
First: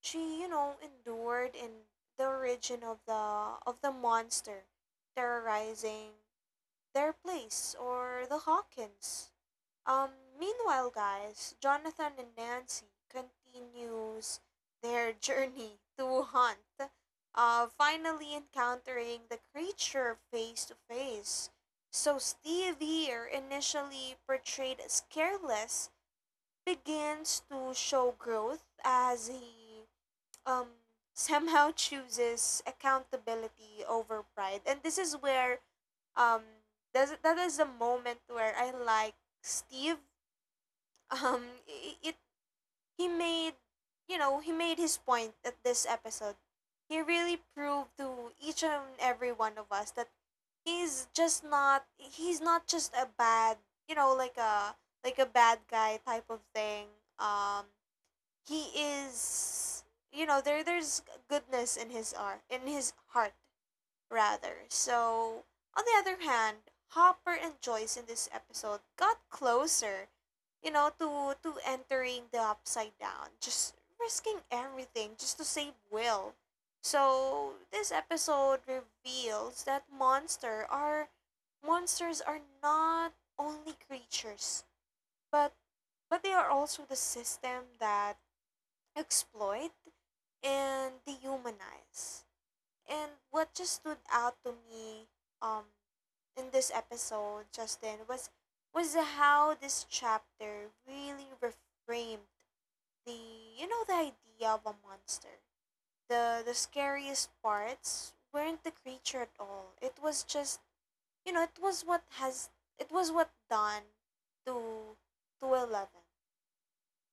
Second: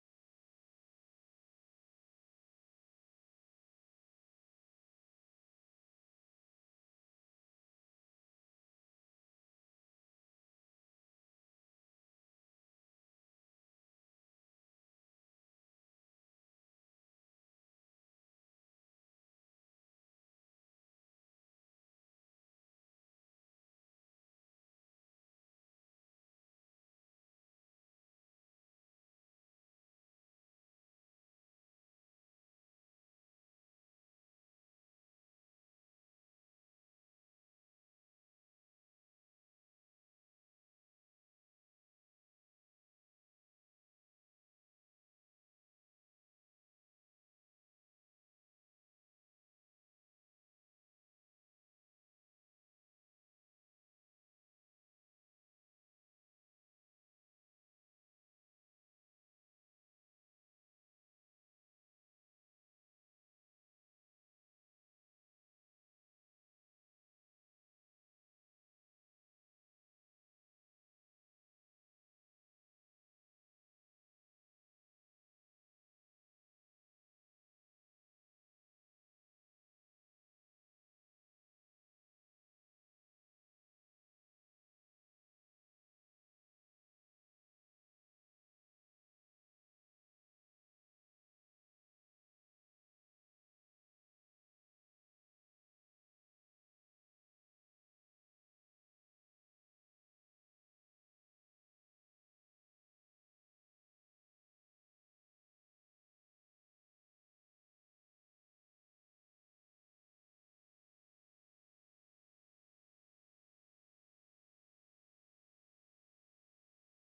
[SPEAKER 1] she, you know, endured in the origin of the monster terrorizing their place or the Hawkins. Um meanwhile, guys, Jonathan and Nancy continues their *laughs* journey to hunt, finally encountering the creature face to face. So Steve here, initially portrayed as careless, begins to show growth as he, um somehow chooses accountability over pride, and this is where, um that is the moment where I like Steve. *laughs* It, he made, you know, he made his point at this episode. He really proved to each and every one of us that he's not just a bad, you know, like a bad guy type of thing. um he is, you know, there's goodness in his heart rather. So on the other hand, Hopper and Joyce in this episode got closer, you know, to entering the upside down, just risking everything just to save Will. So this episode reveals that monsters are not only creatures, but they are also the system that exploit and dehumanize. And what just stood out to me, um in this episode, Justin, was how this chapter really reframed the, you know, the idea of a monster. The scariest parts weren't the creature at all. It was just, you know, it was what done to to Eleven.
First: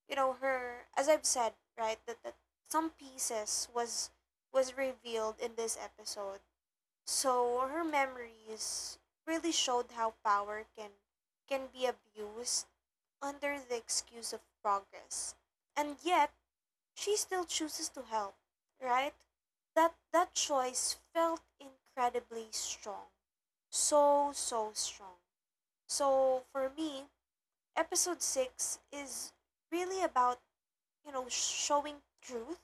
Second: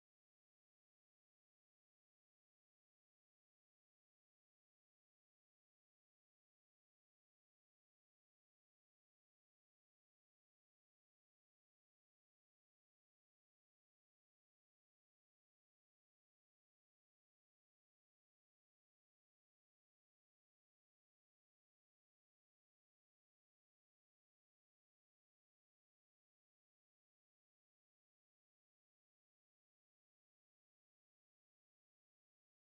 [SPEAKER 1] You know her, as I've said, right, that some pieces was revealed in this episode. So her memories really showed how power can be abused under the excuse of progress, and yet she still chooses to help, right? That choice felt incredibly strong, so strong. So for me, episode 6 is really about, you know, showing truth,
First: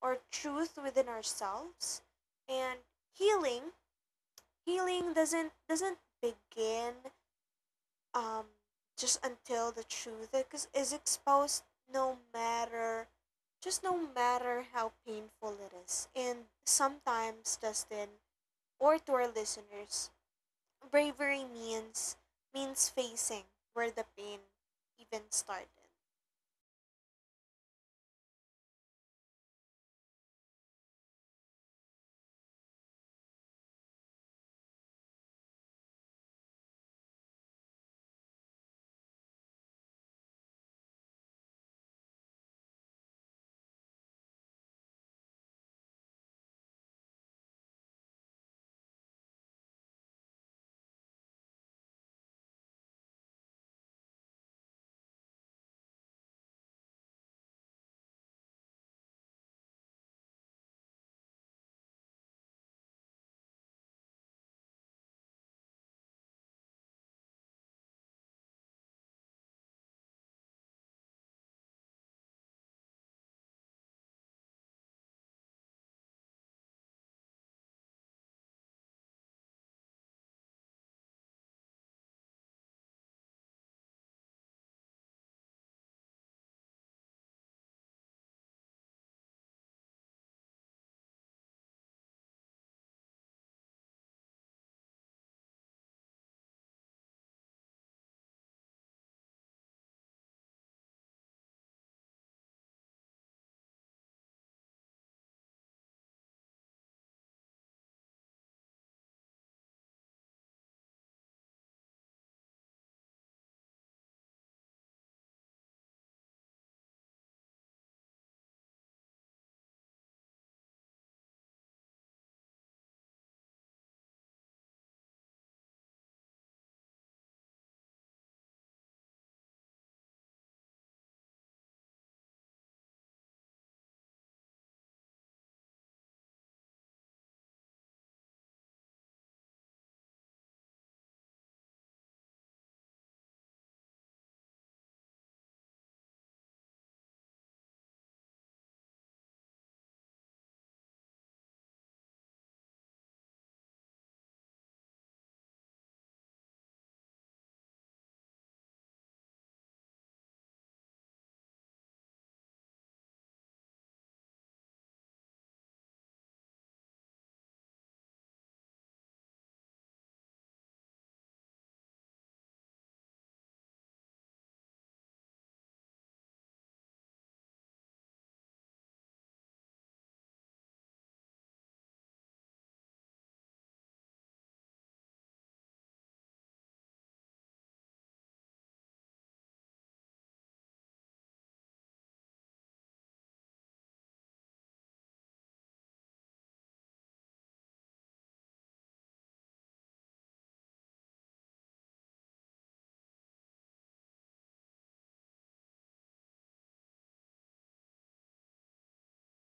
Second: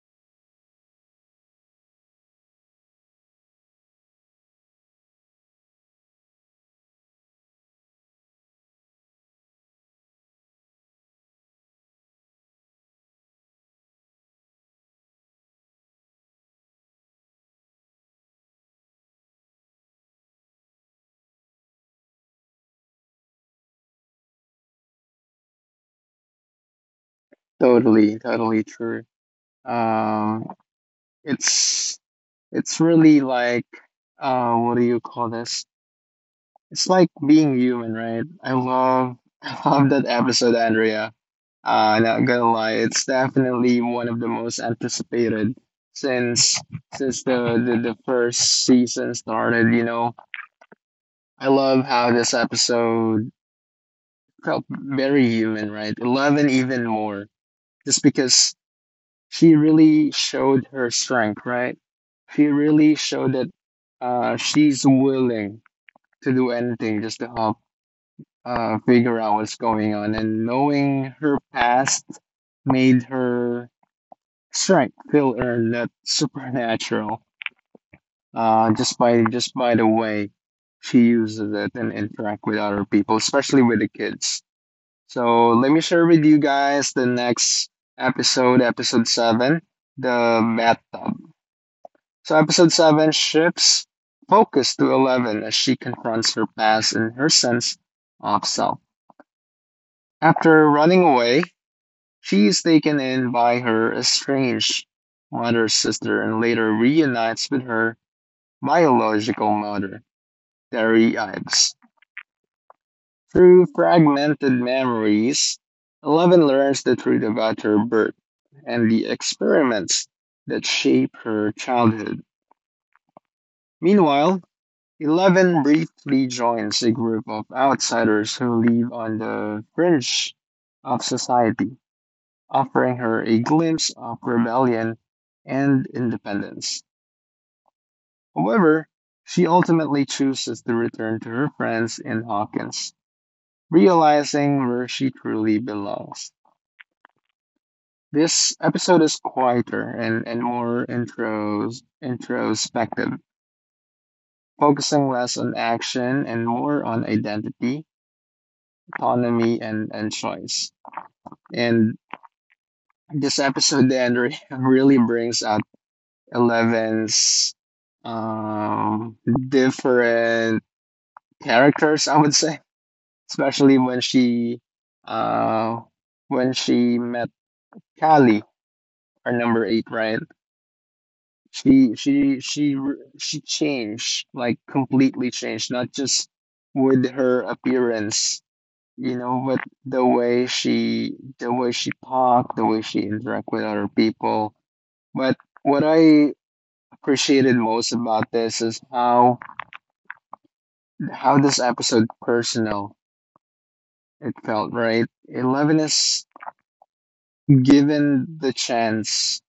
[SPEAKER 1] or truth within ourselves, and healing. Healing doesn't begin, um just until the truth is exposed, no matter, just no matter how painful it is. And sometimes, Dustin, or to our listeners, bravery means facing where the pain even started.
[SPEAKER 2] Totally, totally true. Um, it's it's really like what do you call this? It's like being human, right? I love *laughs* I love that episode, Andrea. Not gonna lie, it's definitely one of the most anticipated since the, the first season started, you know. I love how this episode felt very human, right? Eleven even more. Just because she really showed her strength, right? She really showed that she's willing to do anything just to help figure out what's going on. And knowing her past made her strength feel earned that supernatural. Just by the way she uses it and interact with other people, especially with the kids. So let me share with you guys the next episode, episode seven, the bathtub. So episode seven shifts focus to Eleven as she confronts her past and her sense of self. After running away, she is taken in by her estranged mother's sister and later reunites with her biological mother, Terry Ives. Through fragmented memories, Eleven learns the truth about her birth and the experiments that shape her childhood. Meanwhile, Eleven briefly joins a group of outsiders who live on the fringe of society, offering her a glimpse of rebellion and independence. However, she ultimately chooses to return to her friends in Hawkins, realizing where she truly belongs. This episode is quieter and, and introspective, focusing less on action and more on identity, autonomy, and choice. And this episode then *laughs* really brings out Eleven's um, different characters, I would say, especially uh, when she met Callie, our number eight, right? She changed, like completely changed, not just with her appearance, you know, but the way she talked, the way she interact with other people. But what I appreciated most about this is how this episode personal it felt, right? Eleven is given the chance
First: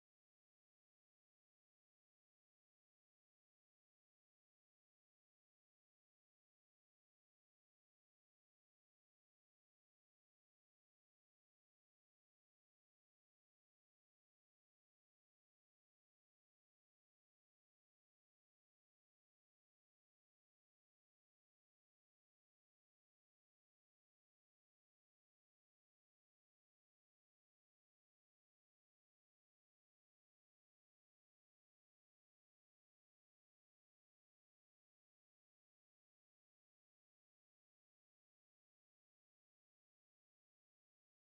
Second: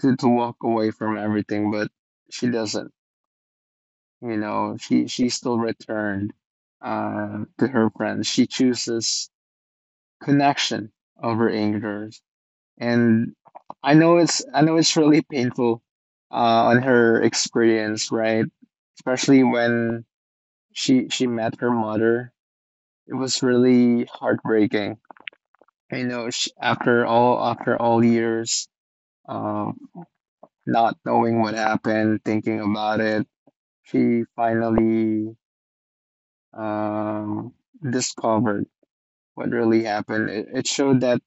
[SPEAKER 2] to walk away from everything, but she doesn't. You know, she still returned to her friends. She chooses connection over anger. And I know it's really painful on her experience, right? Especially when she met her mother. It was really heartbreaking. I know sh After all years of not knowing what happened, thinking about it, she finally um, discovered what really happened. It showed that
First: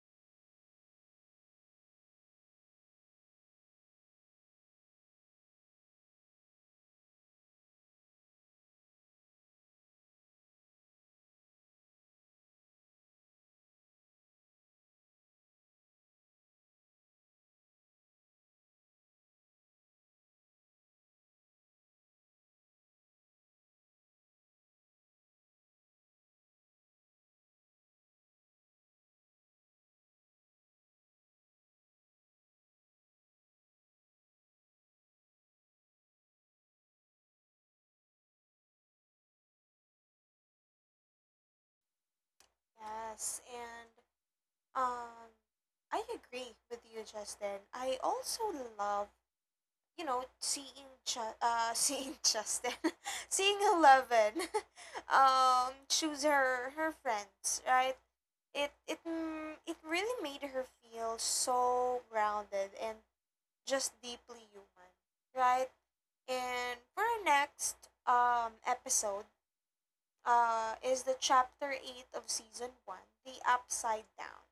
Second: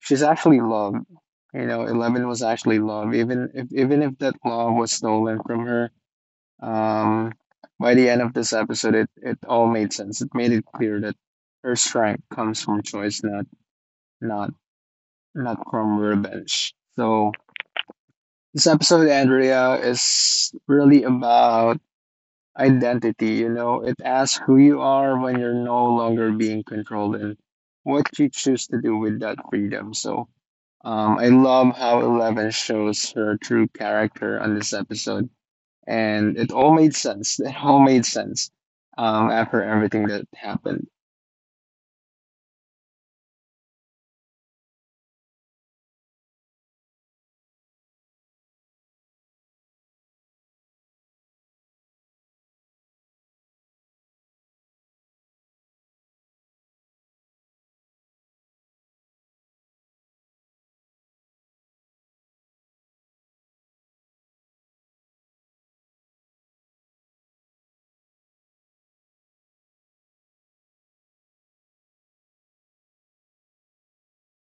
[SPEAKER 2] she's actually loved. You know, Eleven was actually loved, even if that love was stolen from her. Um, by the end of this episode, it all made sense. It made it clear that her strength comes from choice, not not not from revenge. So, this episode, Andrea, is really about identity. You know, it asks who you are when you're no longer being controlled and what you choose to do with that freedom. So, I love how Eleven shows her true character on this episode, and it all made sense. *laughs* It all made sense after everything that happened.
[SPEAKER 1] Yes, and, Um, I agree with you, Justin. I also love, you know, *laughs* *laughs* seeing Eleven, *laughs* choose her friends, right? It it really made her feel so grounded and just deeply human, right? And for our next episode, is the chapter eight of season one, the upside down.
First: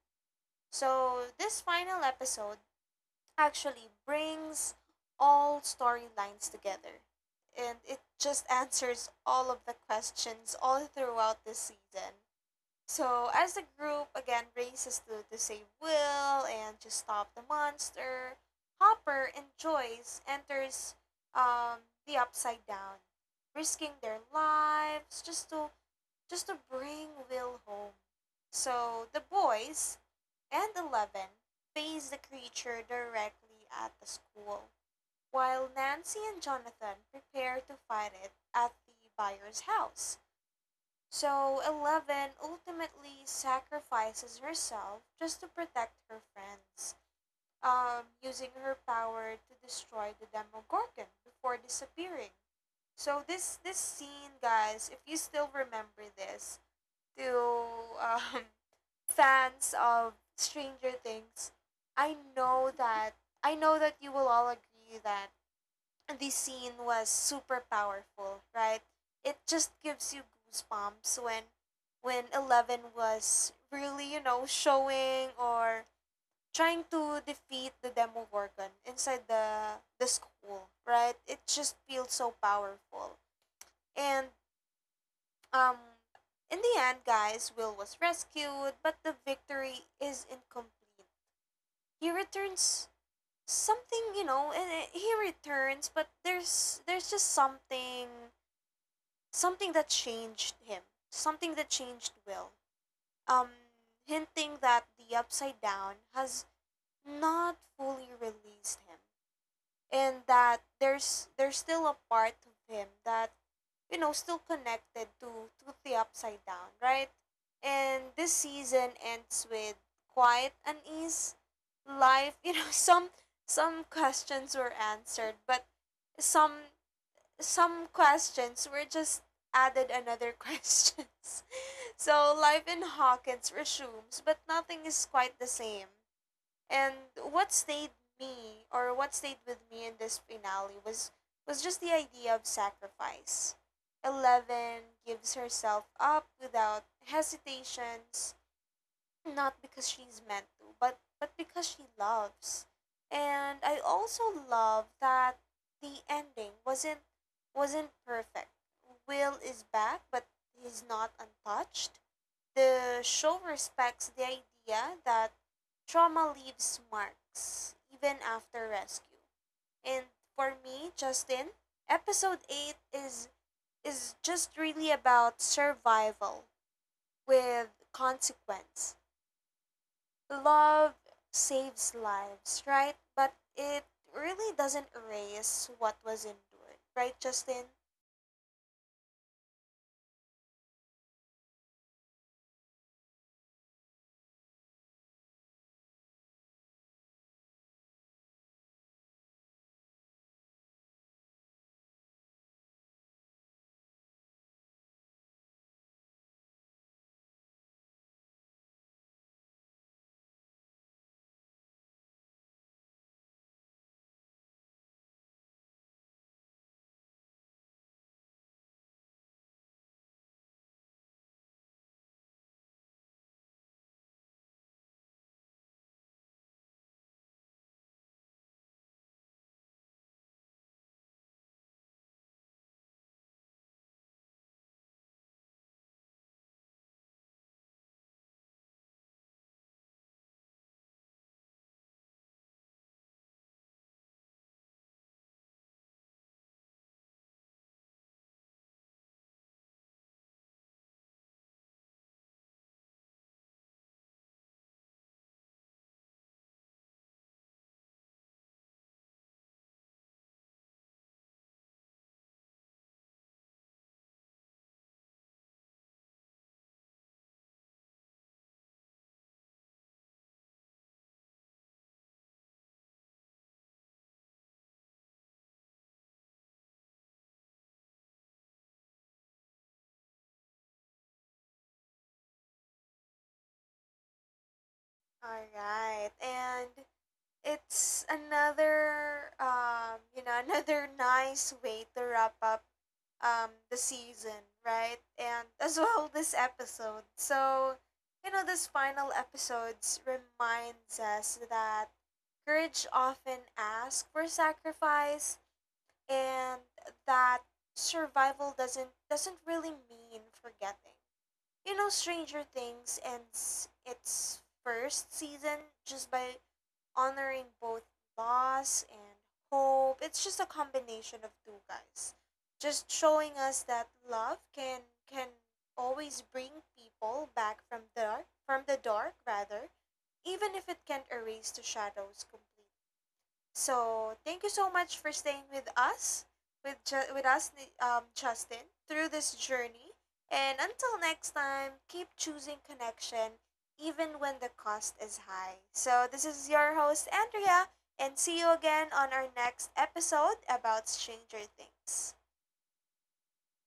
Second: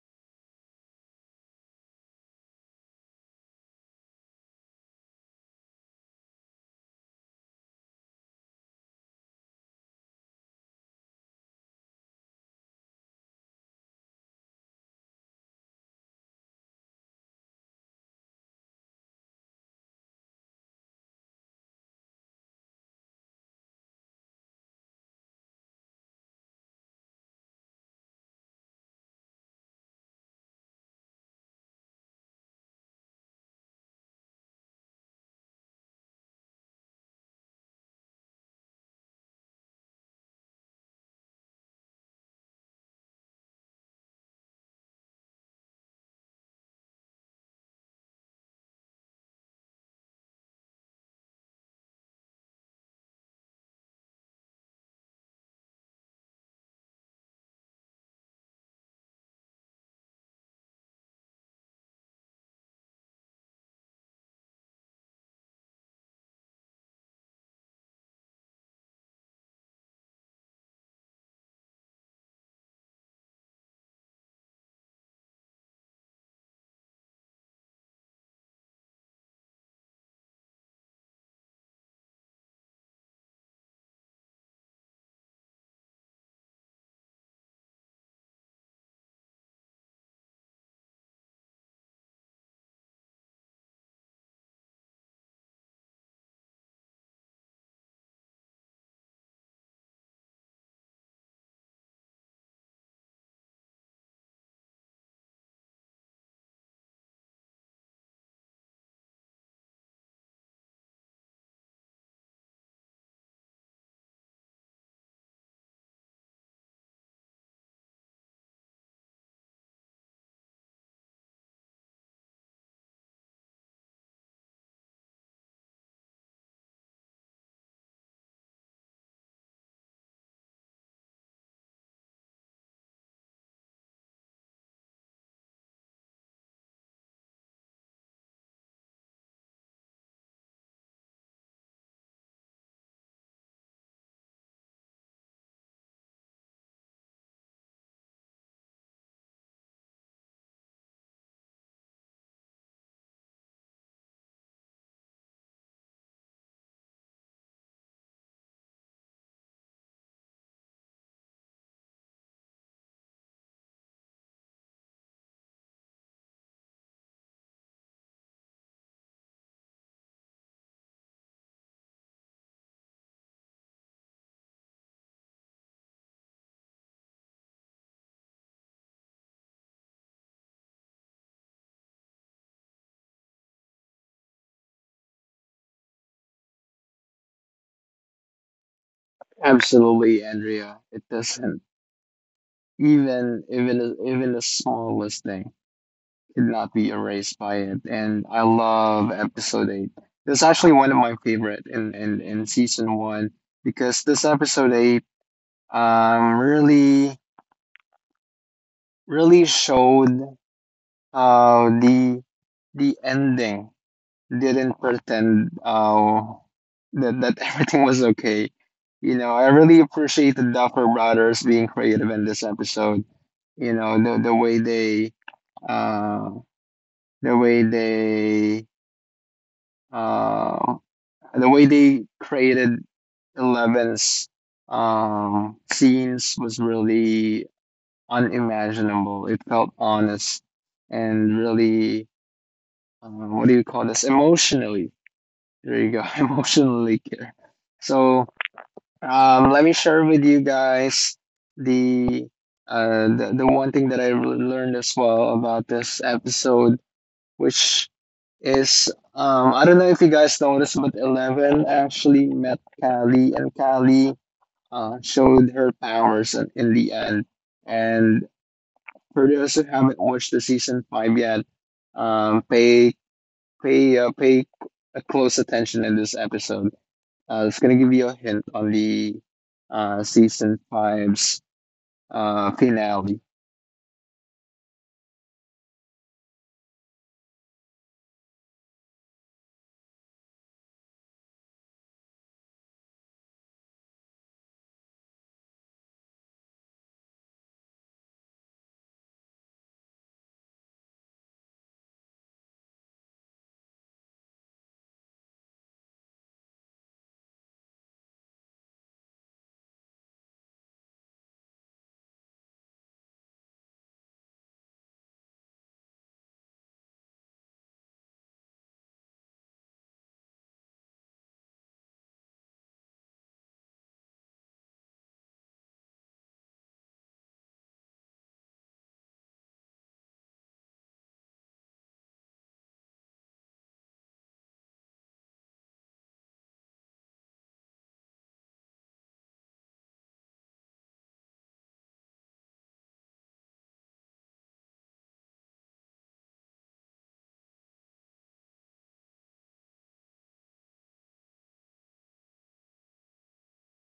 [SPEAKER 1] So this final episode actually brings all storylines together, and it just answers all of the questions all throughout this season. So as the group again races to save Will and to stop the monster, Hopper and Joyce enters, um, the upside down, risking their lives just to bring Will home. So the boys and Eleven face the creature directly at the school, while Nancy and Jonathan prepare to fight it at the buyer's house. So Eleven ultimately sacrifices herself just to protect her friends, using her power to destroy the Demogorgon before disappearing. So, this scene, guys, if you still remember this, to *laughs* um, fans of Stranger Things, I know that I know that you will all agree that this scene was super powerful, right? It just gives you goosebumps when Eleven was really, you know, showing or trying to defeat the Demogorgon inside the school, right? It just feels so powerful. And um in the end, guys, Will was rescued, but the victory is incomplete. He returns something, you know, and he returns, but there's just something, something that changed him, something that changed Will. um Hinting that the upside down has not fully released him, and that there's still a part of him that, you know, still connected to the upside down, right? And this season ends with quiet unease life, you know. *laughs* Some, questions were answered, but some, questions were just added another *laughs* questions. So life in Hawkins resumes, but nothing is quite the same. And what stayed with me in this finale was just the idea of sacrifice. Eleven gives herself up without hesitations, not because she's meant to, but because she loves. And I also love that the ending wasn't perfect. Will is back, but he's not untouched. The show respects the idea that trauma leaves marks even after rescue. And for me, Justin, episode 8 is just really about survival with consequence. Love saves lives, right? But it really doesn't erase what was endured, right, Justin?
[SPEAKER 2] Absolutely, Andrea. It doesn't — even the smallest thing could not be erased by it. And I love episode eight. It's actually one of my favorite in, in season one, because this episode eight really really showed how the ending didn't pretend that that *laughs* everything was okay. You know, I really appreciate the Duffer Brothers being creative in this episode. You know, the way they uh the way they uh the way they created Eleven's scenes was really unimaginable. It felt honest and really, what do you call this? emotionally. There you go. *laughs* Emotionally care. So let me share with you guys the, the one thing that I really learned as well about this episode, which is I don't know if you guys noticed, but Eleven actually met Callie, and Callie showed her powers in the end. And for those who haven't watched the season five yet, pay pay a close attention in this episode. It's gonna give you a hint on the season five's finale.
[SPEAKER 1] All right. And it's another you know *laughs* another nice way to wrap up the season, right? And as well this episode. So, you know, this final episodes reminds us that courage often asks for sacrifice, and that survival doesn't really mean forgetting. You know, Stranger Things ends its first season just by honoring both loss and hope. It's just a combination of two, guys. Just showing us that love can always bring people back from the dark rather, even if it can't erase the shadows completely. So thank you so much for staying with us, with us, Justin, through this journey. And until next time, keep choosing connection, even when the cost is high. So this is your host Andrea, and see you again on our next episode about Stranger Things.